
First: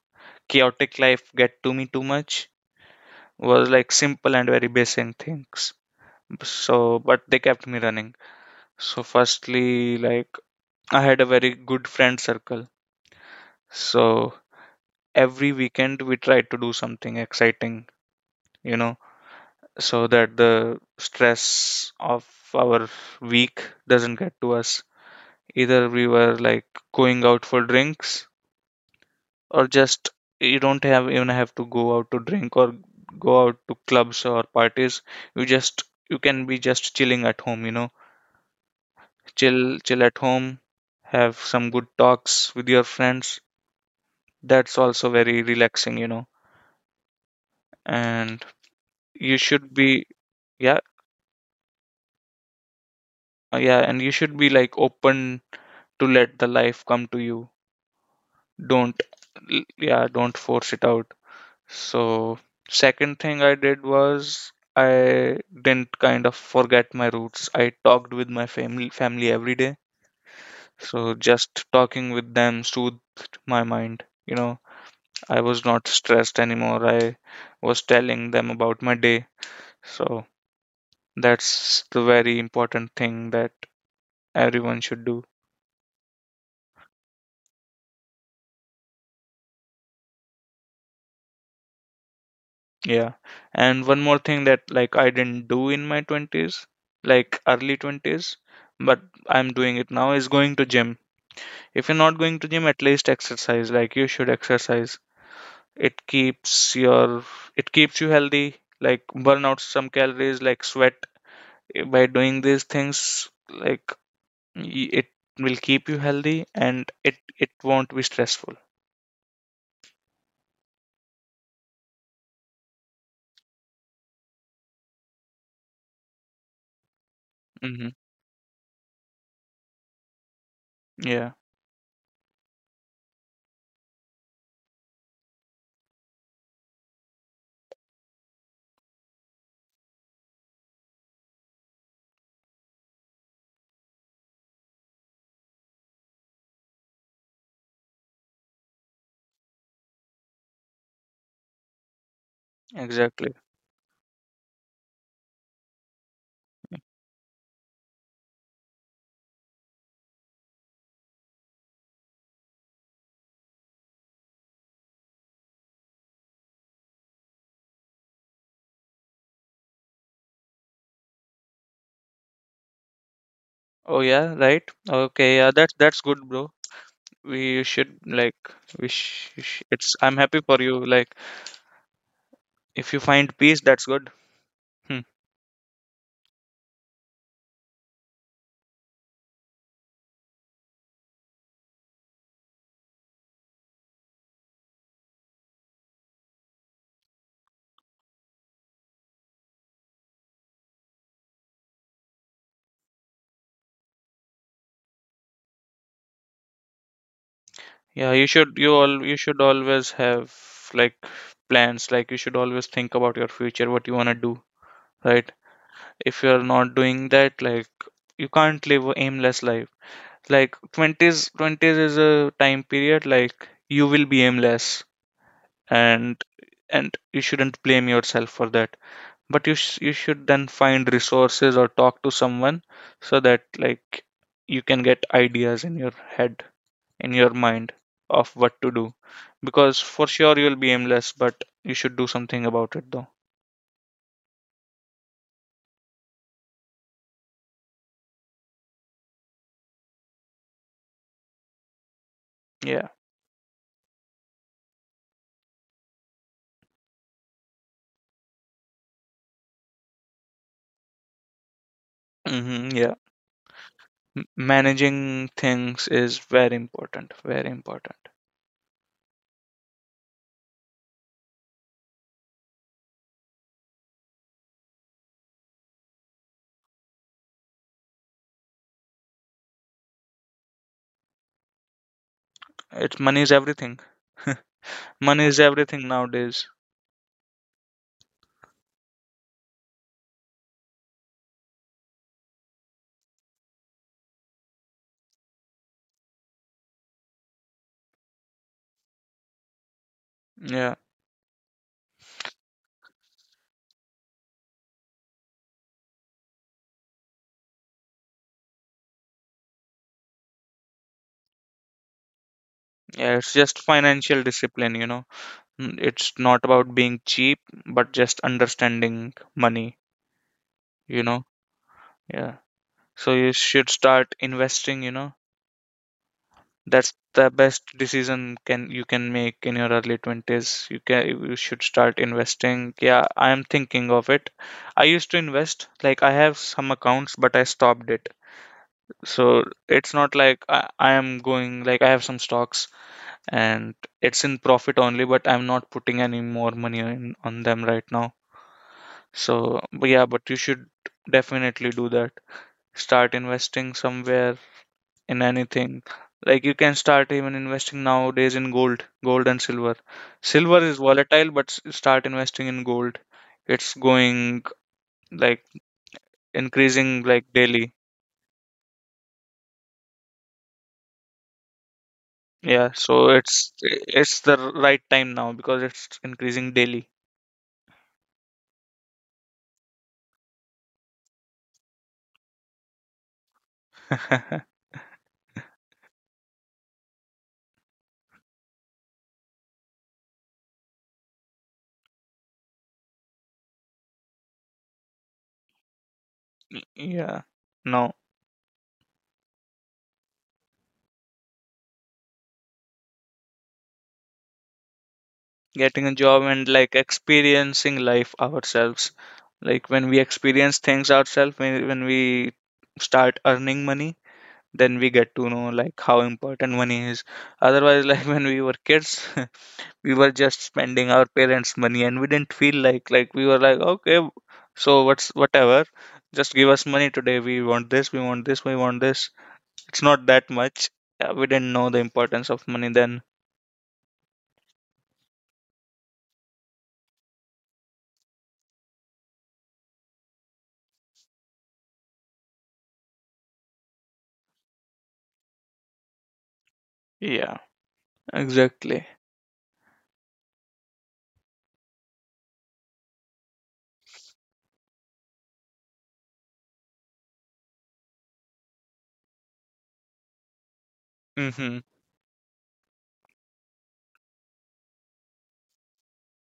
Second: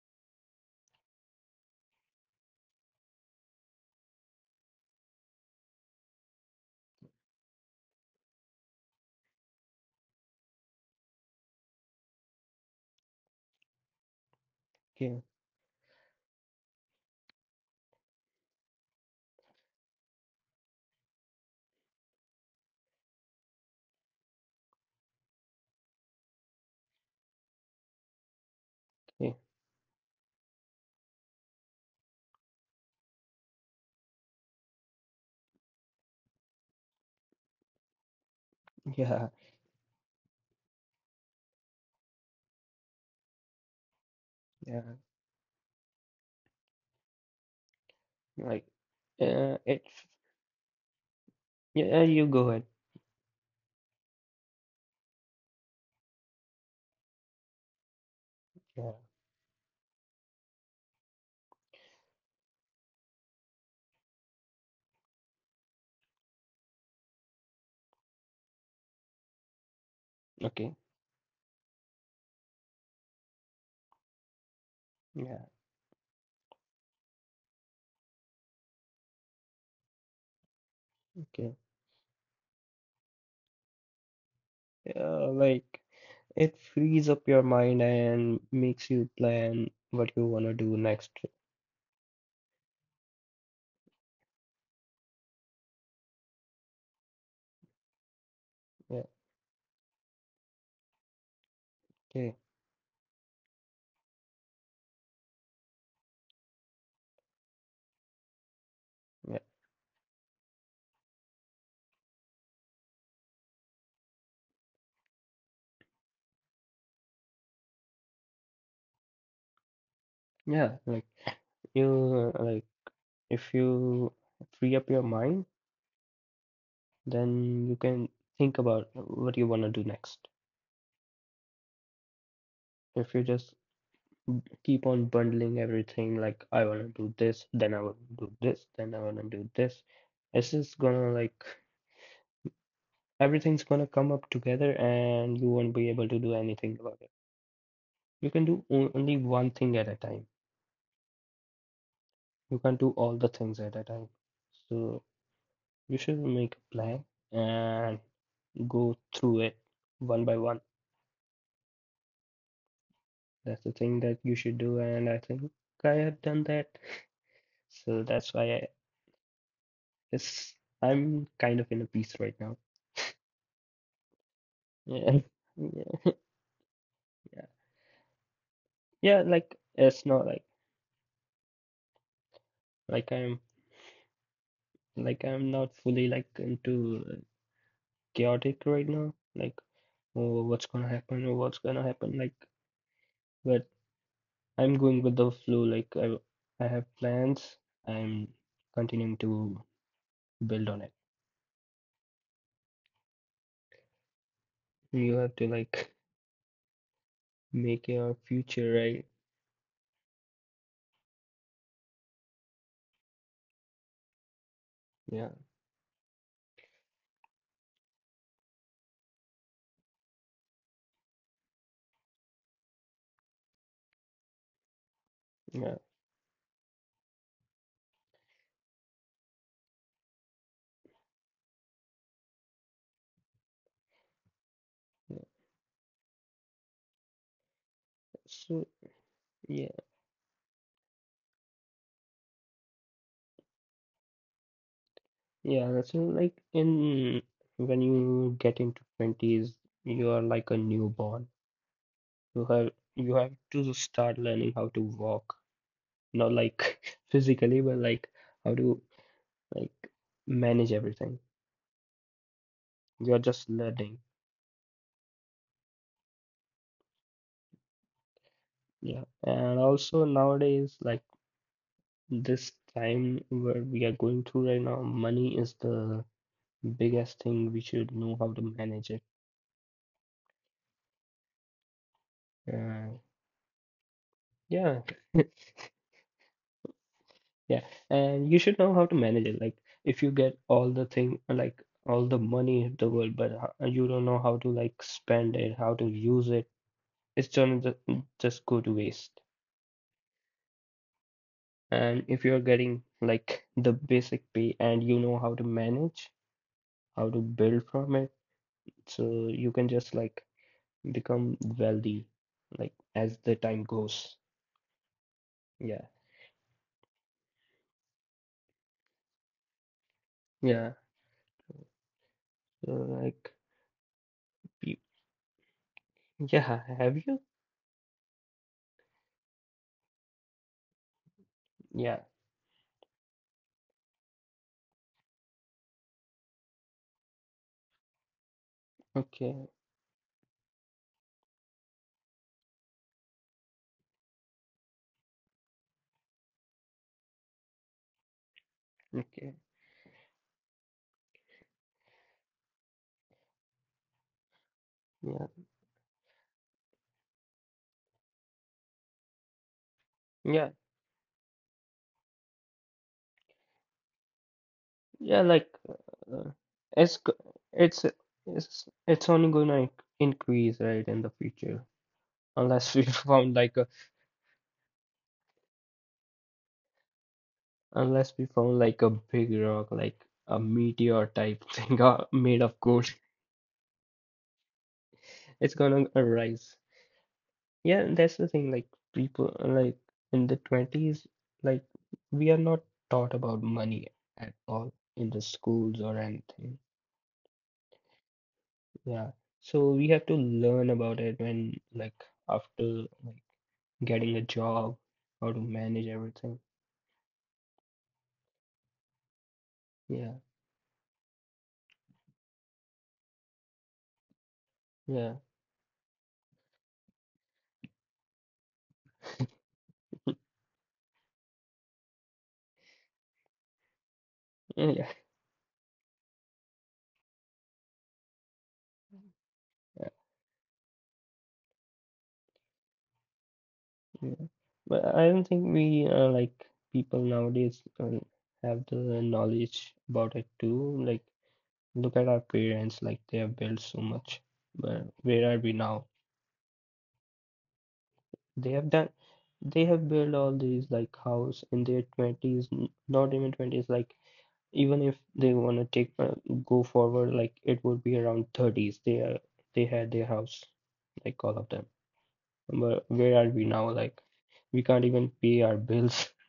Speaker 2: chaotic life, get to me too much, was like simple and very basic things. So, but they kept me running. So firstly, like, I had a very good friend circle. So
Speaker 1: yeah,
Speaker 2: every weekend we tried to do something exciting, you know, so that the stress of our week doesn't get to us. Either we were like going out for drinks
Speaker 1: yeah,
Speaker 2: or just, you don't have even have to go out to drink or go out to clubs or parties. You just, you can be just chilling at home, you know.
Speaker 1: yeah.
Speaker 2: Chill at home, have some good talks with your friends. That's
Speaker 1: Yeah.
Speaker 2: also very relaxing, you know. And
Speaker 1: Like
Speaker 2: you should
Speaker 1: it's
Speaker 2: be, yeah,
Speaker 1: yeah. You go ahead.
Speaker 2: yeah, and you should be like open to let the life come to you,
Speaker 1: Yeah.
Speaker 2: don't, yeah, don't force it out. So second thing I did was I didn't kind of forget my roots. I talked with my family every day.
Speaker 1: Okay.
Speaker 2: So just talking with them soothed my mind, you know. I
Speaker 1: Yeah.
Speaker 2: was not stressed anymore. I was telling them about my day. So
Speaker 1: Okay.
Speaker 2: that's the very important thing that everyone should do.
Speaker 1: Like it frees up your mind and makes you plan what you want to do next.
Speaker 2: Yeah. And one more thing that, like, I didn't do in my 20s, like early 20s,
Speaker 1: Yeah,
Speaker 2: but I'm doing it now, is going to gym. If you're not
Speaker 1: okay.
Speaker 2: going to gym, at least exercise. Like, you should exercise. It keeps your, it keeps you healthy, like
Speaker 1: Yeah,
Speaker 2: burn out some calories, like sweat. By doing these things, like, it will keep you healthy, and it won't be stressful.
Speaker 1: yeah. Like like if you free up your mind, then you
Speaker 2: Mm-hmm.
Speaker 1: can think about what you want to do next.
Speaker 2: Yeah,
Speaker 1: If you just keep on bundling everything, like I want to do this, then I want to do this, then I want to do this, it's just gonna like everything's gonna come up together, and you won't be able to do anything about it. You can do only one thing at a time. You can't do all the
Speaker 2: exactly.
Speaker 1: things at a time. So you should make a plan and go through it one by one. That's the thing that you should do, and I think I have done that. So that's why it's, I'm kind of in a peace right now.
Speaker 2: Oh yeah, right.
Speaker 1: Yeah,
Speaker 2: Okay, yeah,
Speaker 1: <laughs>
Speaker 2: that's
Speaker 1: yeah,
Speaker 2: good, bro.
Speaker 1: yeah,
Speaker 2: We should like, we
Speaker 1: yeah.
Speaker 2: sh- you
Speaker 1: Like
Speaker 2: sh- it's,
Speaker 1: it's
Speaker 2: I'm
Speaker 1: not like
Speaker 2: happy for you, like, if you
Speaker 1: I'm
Speaker 2: find peace, that's good. Hmm.
Speaker 1: not fully like into chaotic right now. Like oh, what's gonna happen or what's gonna happen like. But I'm going with the flow. Like I have plans. I'm continuing to build on it. You have to like make your
Speaker 2: Yeah, you should
Speaker 1: future
Speaker 2: you all
Speaker 1: right.
Speaker 2: you should always have, like, plans. Like, you should always think about your future, what you want to do,
Speaker 1: Yeah,
Speaker 2: right? If you're not doing that, like, you can't live a aimless life. Like, 20s is a time period, like, you will be aimless,
Speaker 1: yeah,
Speaker 2: and you shouldn't blame yourself for that. But you should then find resources or talk to someone, so that, like, you can get
Speaker 1: yeah.
Speaker 2: ideas in your head, in your mind, of what
Speaker 1: So
Speaker 2: to do.
Speaker 1: yeah,
Speaker 2: Because for sure you'll be aimless, but you should do something about it though.
Speaker 1: yeah. That's all, like in when you get into twenties, you are like a newborn. You have
Speaker 2: Yeah.
Speaker 1: you have to start learning how to walk. Not like <laughs> physically, but like how to like manage everything.
Speaker 2: Hmm. Yeah.
Speaker 1: You're just learning.
Speaker 2: M- Managing things is very important, very important.
Speaker 1: Yeah, and also nowadays, like, this time where we are going through right now, money is the biggest thing. We should know how to manage it. Uh,
Speaker 2: It's, money is everything.
Speaker 1: yeah,
Speaker 2: <laughs> Money is everything nowadays.
Speaker 1: <laughs> yeah, and you should know how to manage it. Like, if you get all the thing, like all the money in the world, but you don't know how to, like, spend it, how to use it, it's gonna just go to waste.
Speaker 2: Yeah.
Speaker 1: And if you're getting like the basic pay and you know how to manage, how to build from it, so you can just like become wealthy like
Speaker 2: Yeah,
Speaker 1: as
Speaker 2: it's
Speaker 1: the
Speaker 2: just
Speaker 1: time goes.
Speaker 2: financial discipline, you know. Mm.
Speaker 1: Yeah.
Speaker 2: It's not about being cheap, but just understanding money,
Speaker 1: Yeah.
Speaker 2: you know? Yeah.
Speaker 1: So
Speaker 2: So you
Speaker 1: like
Speaker 2: should start
Speaker 1: pe-
Speaker 2: investing, you know?
Speaker 1: yeah,
Speaker 2: That's
Speaker 1: have you?
Speaker 2: the best decision can you can make in your early 20s. You can, you should start
Speaker 1: Yeah.
Speaker 2: investing. Yeah, I am thinking of it. I used to invest, like, I have some accounts, but I stopped it. So
Speaker 1: Okay.
Speaker 2: it's not like I am going, like, I have some stocks, and it's in profit only, but I'm not putting any more money in on them right now.
Speaker 1: Okay.
Speaker 2: So, but yeah, but you should definitely do that. Start investing somewhere, in
Speaker 1: Yeah.
Speaker 2: anything. Like, you can start even investing nowadays in gold, gold and silver.
Speaker 1: Yeah.
Speaker 2: Silver is volatile, but start investing in gold. It's going,
Speaker 1: Yeah,
Speaker 2: like,
Speaker 1: like uh, it's
Speaker 2: increasing, like,
Speaker 1: go-
Speaker 2: daily.
Speaker 1: it's it's it's only gonna increase, right, in the future
Speaker 2: Yeah,
Speaker 1: unless we <laughs>
Speaker 2: so
Speaker 1: found
Speaker 2: it's
Speaker 1: like a
Speaker 2: it's the right time now because it's increasing daily.
Speaker 1: unless we found like a big rock like a meteor type <laughs> thing made of gold. <laughs>
Speaker 2: <laughs>
Speaker 1: It's gonna rise. Yeah, and that's the thing. Like, people, like, in the 20s, like, we are not taught about money at all in the schools or anything.
Speaker 2: Yeah. No,
Speaker 1: Yeah. So we have to learn about it when, like, after like getting a job, how to
Speaker 2: getting
Speaker 1: manage
Speaker 2: a job
Speaker 1: everything.
Speaker 2: and, like, experiencing life ourselves. Like, when we
Speaker 1: Yeah.
Speaker 2: experience things ourselves, when we start earning money, then we
Speaker 1: Yeah.
Speaker 2: get
Speaker 1: <laughs>
Speaker 2: to know, like, how important money is. Otherwise, like, <laughs> when we were kids, <laughs> we were just spending our parents' money and we didn't feel like we were like, okay,
Speaker 1: Yeah.
Speaker 2: so
Speaker 1: Yeah.
Speaker 2: what's whatever, just give us money today. We want this, we want this, we want this. It's
Speaker 1: yeah,
Speaker 2: not that much. Yeah, we didn't know the importance of money then.
Speaker 1: yeah. But I don't think we like people nowadays have the knowledge about it too. Like, look at our parents, like they have built so much. But where are we now?
Speaker 2: Yeah,
Speaker 1: They have
Speaker 2: exactly.
Speaker 1: done, they have built all these like house in their 20s, not even 20s, like, even if they want to take go forward, like, it would be around 30s. They are, they had their house, like all of
Speaker 2: Mm-hmm.
Speaker 1: them. But where are we now? Like, we can't even pay our bills. <laughs>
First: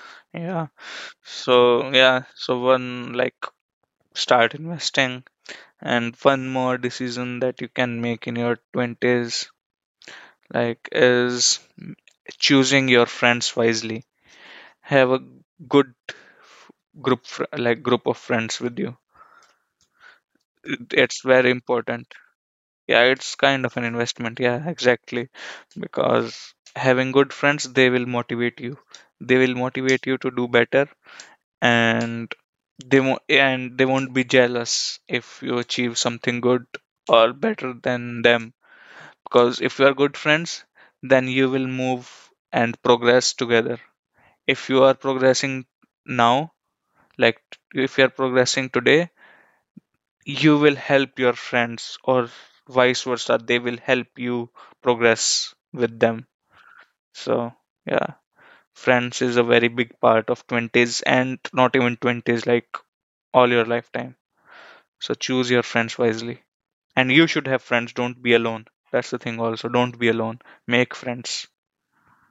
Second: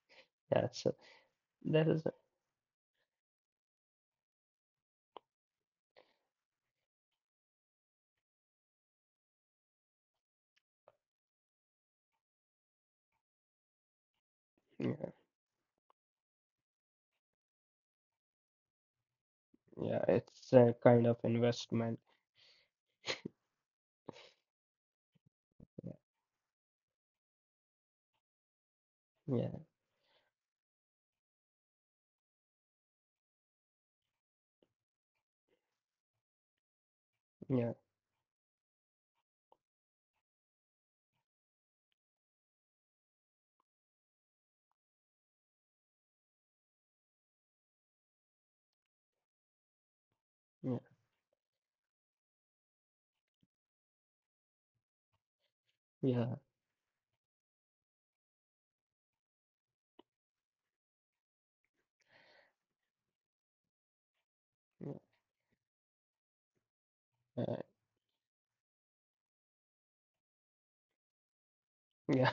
Speaker 2: <laughs> Yeah.
Speaker 1: Yeah, so that
Speaker 2: So
Speaker 1: is, a-
Speaker 2: yeah, so one, like, start investing. And one more decision that you can make in your 20s, like, is choosing your friends wisely. Have
Speaker 1: yeah,
Speaker 2: a good like group of friends with you.
Speaker 1: yeah, it's a kind of
Speaker 2: It's very
Speaker 1: investment.
Speaker 2: important. Yeah, it's kind of an investment. Yeah, exactly. Because having good friends, they will motivate you. They will
Speaker 1: Yeah,
Speaker 2: motivate you to do better. And they won't be jealous if you achieve something good or better
Speaker 1: yeah,
Speaker 2: than them, because if you are good friends, then you will move and progress together. If you are progressing now, like, if you are progressing today, you will
Speaker 1: yeah,
Speaker 2: help your friends, or vice versa, they will help you progress with them.
Speaker 1: yeah,
Speaker 2: So yeah, friends is a very big part of 20s, and not even 20s, like, all your lifetime.
Speaker 1: yeah,
Speaker 2: So choose your friends wisely, and you should have
Speaker 1: uh,
Speaker 2: friends, don't be alone. That's the thing, also, don't be alone, make friends.
Speaker 1: yeah.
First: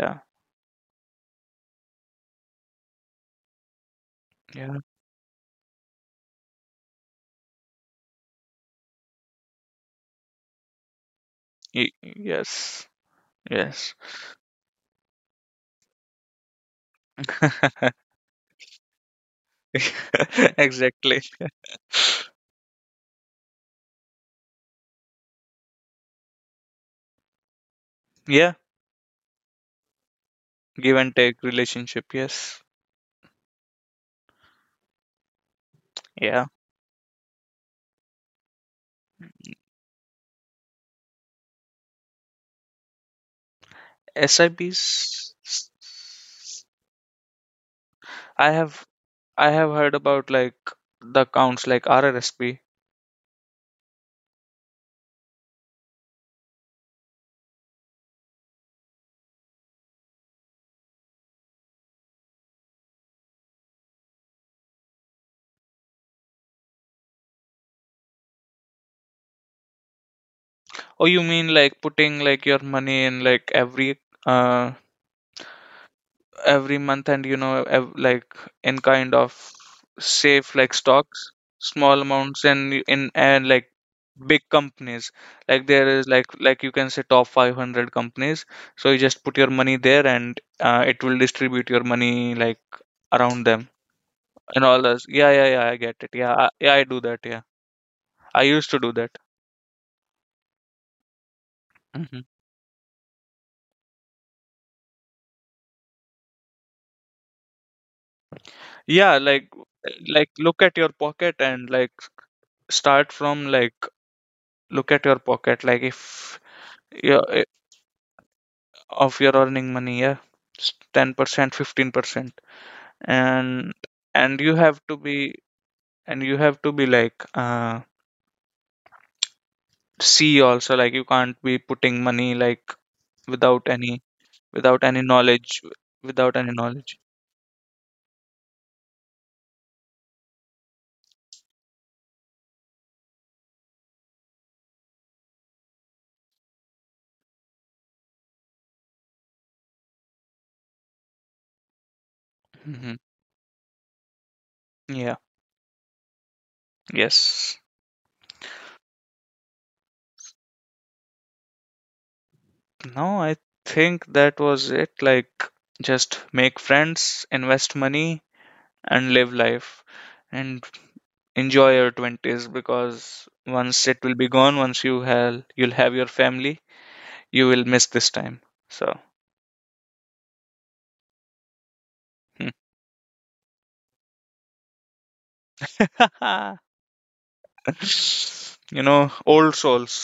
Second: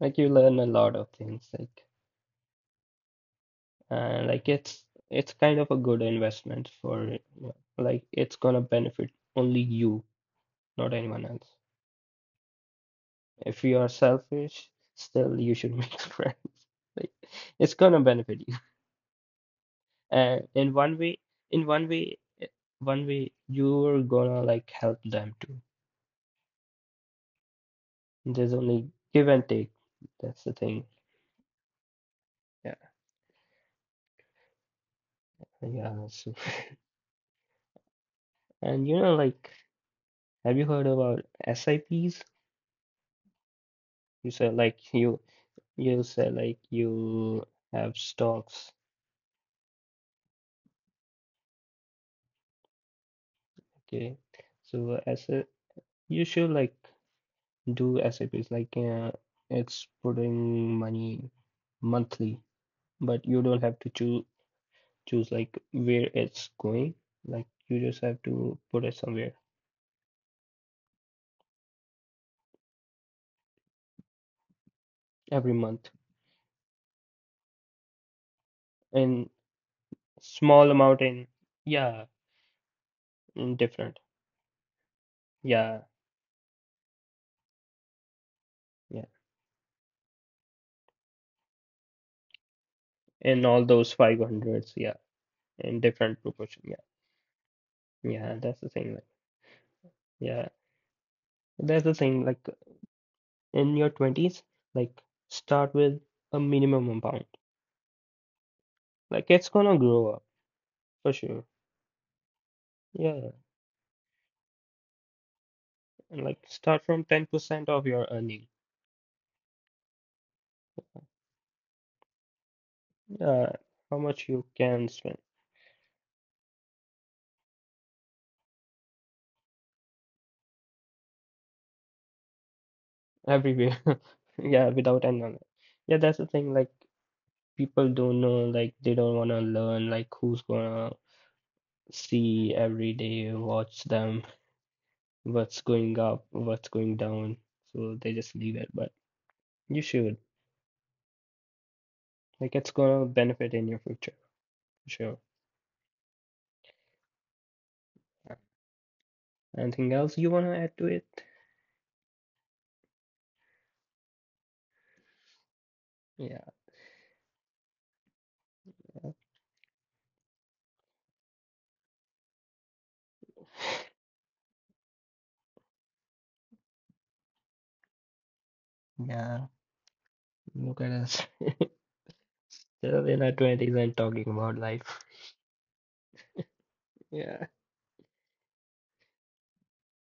Speaker 1: Like, you learn a lot of things, like, and like
Speaker 2: Yeah.
Speaker 1: it's kind of a good investment for, you know, like it's gonna benefit only you, not anyone else.
Speaker 2: Yes.
Speaker 1: If you are
Speaker 2: Yes.
Speaker 1: selfish, still you should make <laughs> friends. Like, it's
Speaker 2: <laughs>
Speaker 1: gonna benefit you. And
Speaker 2: Exactly.
Speaker 1: in one way, eh, one way you're gonna like help them too. There's
Speaker 2: Yeah.
Speaker 1: only give and take. That's the thing.
Speaker 2: Give and take relationship. Yes.
Speaker 1: Yeah, yeah. So,
Speaker 2: Yeah.
Speaker 1: <laughs> and you know, like, have you heard about SIPs? You
Speaker 2: S I
Speaker 1: said
Speaker 2: P's.
Speaker 1: like you Yes, like you have
Speaker 2: I
Speaker 1: stocks.
Speaker 2: have, I have heard about like the accounts like RRSP.
Speaker 1: Okay. So as a you should like do SIPs like it's putting money monthly, but you don't have to choose like where it's going. Like, you just have to put it somewhere
Speaker 2: Oh, you mean like putting like your money in like uh
Speaker 1: every month
Speaker 2: every month, and you know like, in kind of
Speaker 1: in
Speaker 2: safe
Speaker 1: small
Speaker 2: like
Speaker 1: amount in
Speaker 2: stocks, small
Speaker 1: yeah,
Speaker 2: amounts, and in and
Speaker 1: in
Speaker 2: like
Speaker 1: different.
Speaker 2: big companies. Like,
Speaker 1: Yeah,
Speaker 2: there is like you can say top 500 companies, so you
Speaker 1: yeah.
Speaker 2: just put your money there, and it will distribute your money like around
Speaker 1: In all
Speaker 2: them.
Speaker 1: those
Speaker 2: And
Speaker 1: 500s,
Speaker 2: all
Speaker 1: yeah,
Speaker 2: those, yeah, yeah, yeah, I
Speaker 1: in
Speaker 2: get it.
Speaker 1: different
Speaker 2: Yeah,
Speaker 1: proportion.
Speaker 2: yeah,
Speaker 1: Yeah.
Speaker 2: I do that. Yeah,
Speaker 1: Yeah,
Speaker 2: I
Speaker 1: that's the
Speaker 2: used to do
Speaker 1: thing like
Speaker 2: that.
Speaker 1: yeah. That's the
Speaker 2: Hmm.
Speaker 1: thing, like in your 20s, like start with a minimum amount.
Speaker 2: Yeah,
Speaker 1: Like
Speaker 2: like
Speaker 1: it's gonna grow up
Speaker 2: like look at your
Speaker 1: for
Speaker 2: pocket,
Speaker 1: sure.
Speaker 2: and, like, start
Speaker 1: Yeah,
Speaker 2: from, like, look at your pocket, like,
Speaker 1: and
Speaker 2: if,
Speaker 1: like start from
Speaker 2: yeah,
Speaker 1: 10% of your earning.
Speaker 2: of your earning money, yeah, 10%, 15%,
Speaker 1: Yeah,
Speaker 2: and,
Speaker 1: how much you
Speaker 2: you have
Speaker 1: can
Speaker 2: to
Speaker 1: spend
Speaker 2: be, and you have to be like, see, also, like, you can't be putting money like without
Speaker 1: everywhere.
Speaker 2: any,
Speaker 1: <laughs> Yeah,
Speaker 2: without any
Speaker 1: without an knowledge.
Speaker 2: knowledge
Speaker 1: Yeah, that's the thing. Like,
Speaker 2: knowledge.
Speaker 1: people don't know. Like, they don't wanna learn. Like, who's gonna see every day, watch them, what's going up, what's going down. So they just leave it. But you should. Like, it's
Speaker 2: Hmm.
Speaker 1: gonna benefit in your future for
Speaker 2: Yeah.
Speaker 1: sure.
Speaker 2: Yes.
Speaker 1: Anything else you wanna add to it?
Speaker 2: No, I think that was it, like, just
Speaker 1: Yeah,
Speaker 2: make friends, invest money, and live life, and enjoy your 20s, because once it will be gone, once you have, you'll have your family, you will miss this time, so.
Speaker 1: yeah. Look at us. Still in our twenties and talking about life.
Speaker 2: Hmm. <laughs>
Speaker 1: Yeah,
Speaker 2: You know, old souls,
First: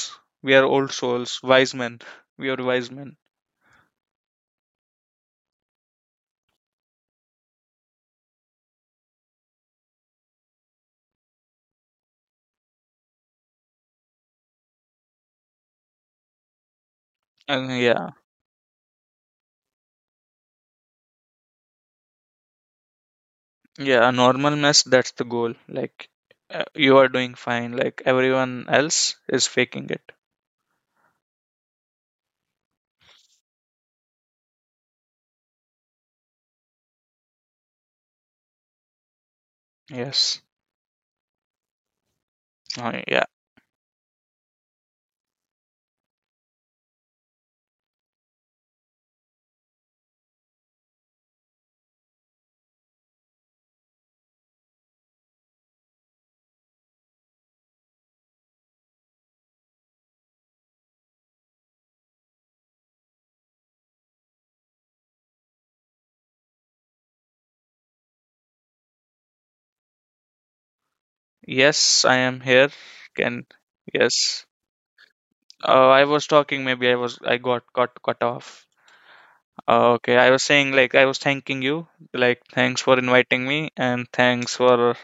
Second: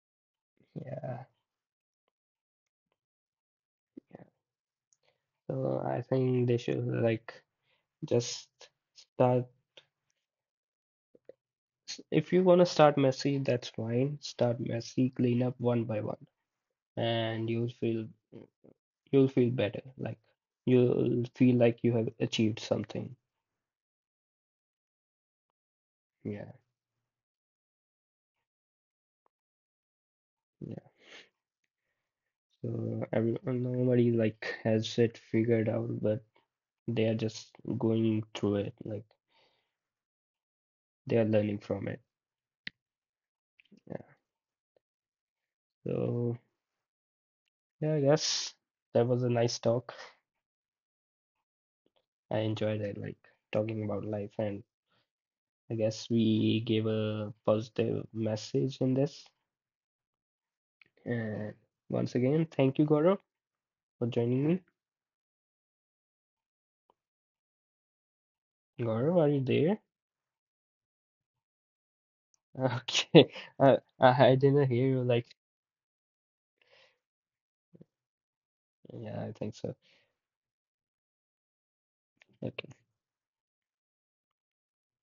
Speaker 2: we are old
Speaker 1: yeah,
Speaker 2: souls, wise men, we are wise men.
Speaker 1: yeah. So I think they should like just start. If you wanna start messy, that's fine. Start messy, clean up one by one, and
Speaker 2: Yeah.
Speaker 1: you'll feel better. Like, you'll feel like you have achieved something.
Speaker 2: Yeah, a normal mess, that's the goal. Like,
Speaker 1: Yeah,
Speaker 2: you are doing fine, like everyone else is faking it.
Speaker 1: yeah. So everyone, nobody like has it figured out, but they are just going through it, like
Speaker 2: Yes.
Speaker 1: they are learning from it.
Speaker 2: Oh, yeah.
Speaker 1: Yeah, so, yeah, I guess that was a nice talk. I enjoyed it, like talking about life. And I guess we gave a positive message in this. And once again, thank you, Gaurav, for joining me. Gaurav, are you there?
Speaker 2: Yes, I am here.
Speaker 1: Okay.
Speaker 2: Can,
Speaker 1: <laughs> I
Speaker 2: yes,
Speaker 1: didn't hear you. Like,
Speaker 2: I was talking, maybe I was, I got cut off.
Speaker 1: yeah, I think so.
Speaker 2: Oh, okay, I was saying, like, I was thanking you, like,
Speaker 1: Okay.
Speaker 2: thanks for inviting me, and thanks for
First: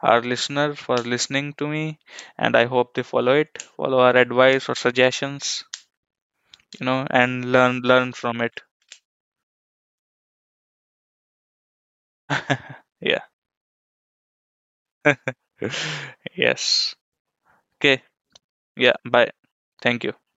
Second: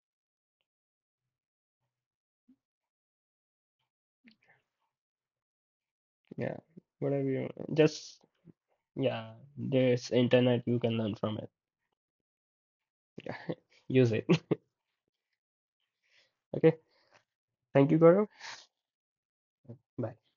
Speaker 2: our listener for listening to me, and I hope they follow it, follow our advice or suggestions,
Speaker 1: Yeah,
Speaker 2: you know,
Speaker 1: whatever you
Speaker 2: and
Speaker 1: want.
Speaker 2: learn
Speaker 1: Just
Speaker 2: from it.
Speaker 1: yeah, there's internet, you can learn from it.
Speaker 2: <laughs> Yeah.
Speaker 1: <laughs> Yeah, use it.
Speaker 2: <laughs>
Speaker 1: <laughs> Okay.
Speaker 2: Yes.
Speaker 1: Thank you,
Speaker 2: Okay.
Speaker 1: Gaurav.
Speaker 2: Yeah, bye. Thank you.
Speaker 1: Bye.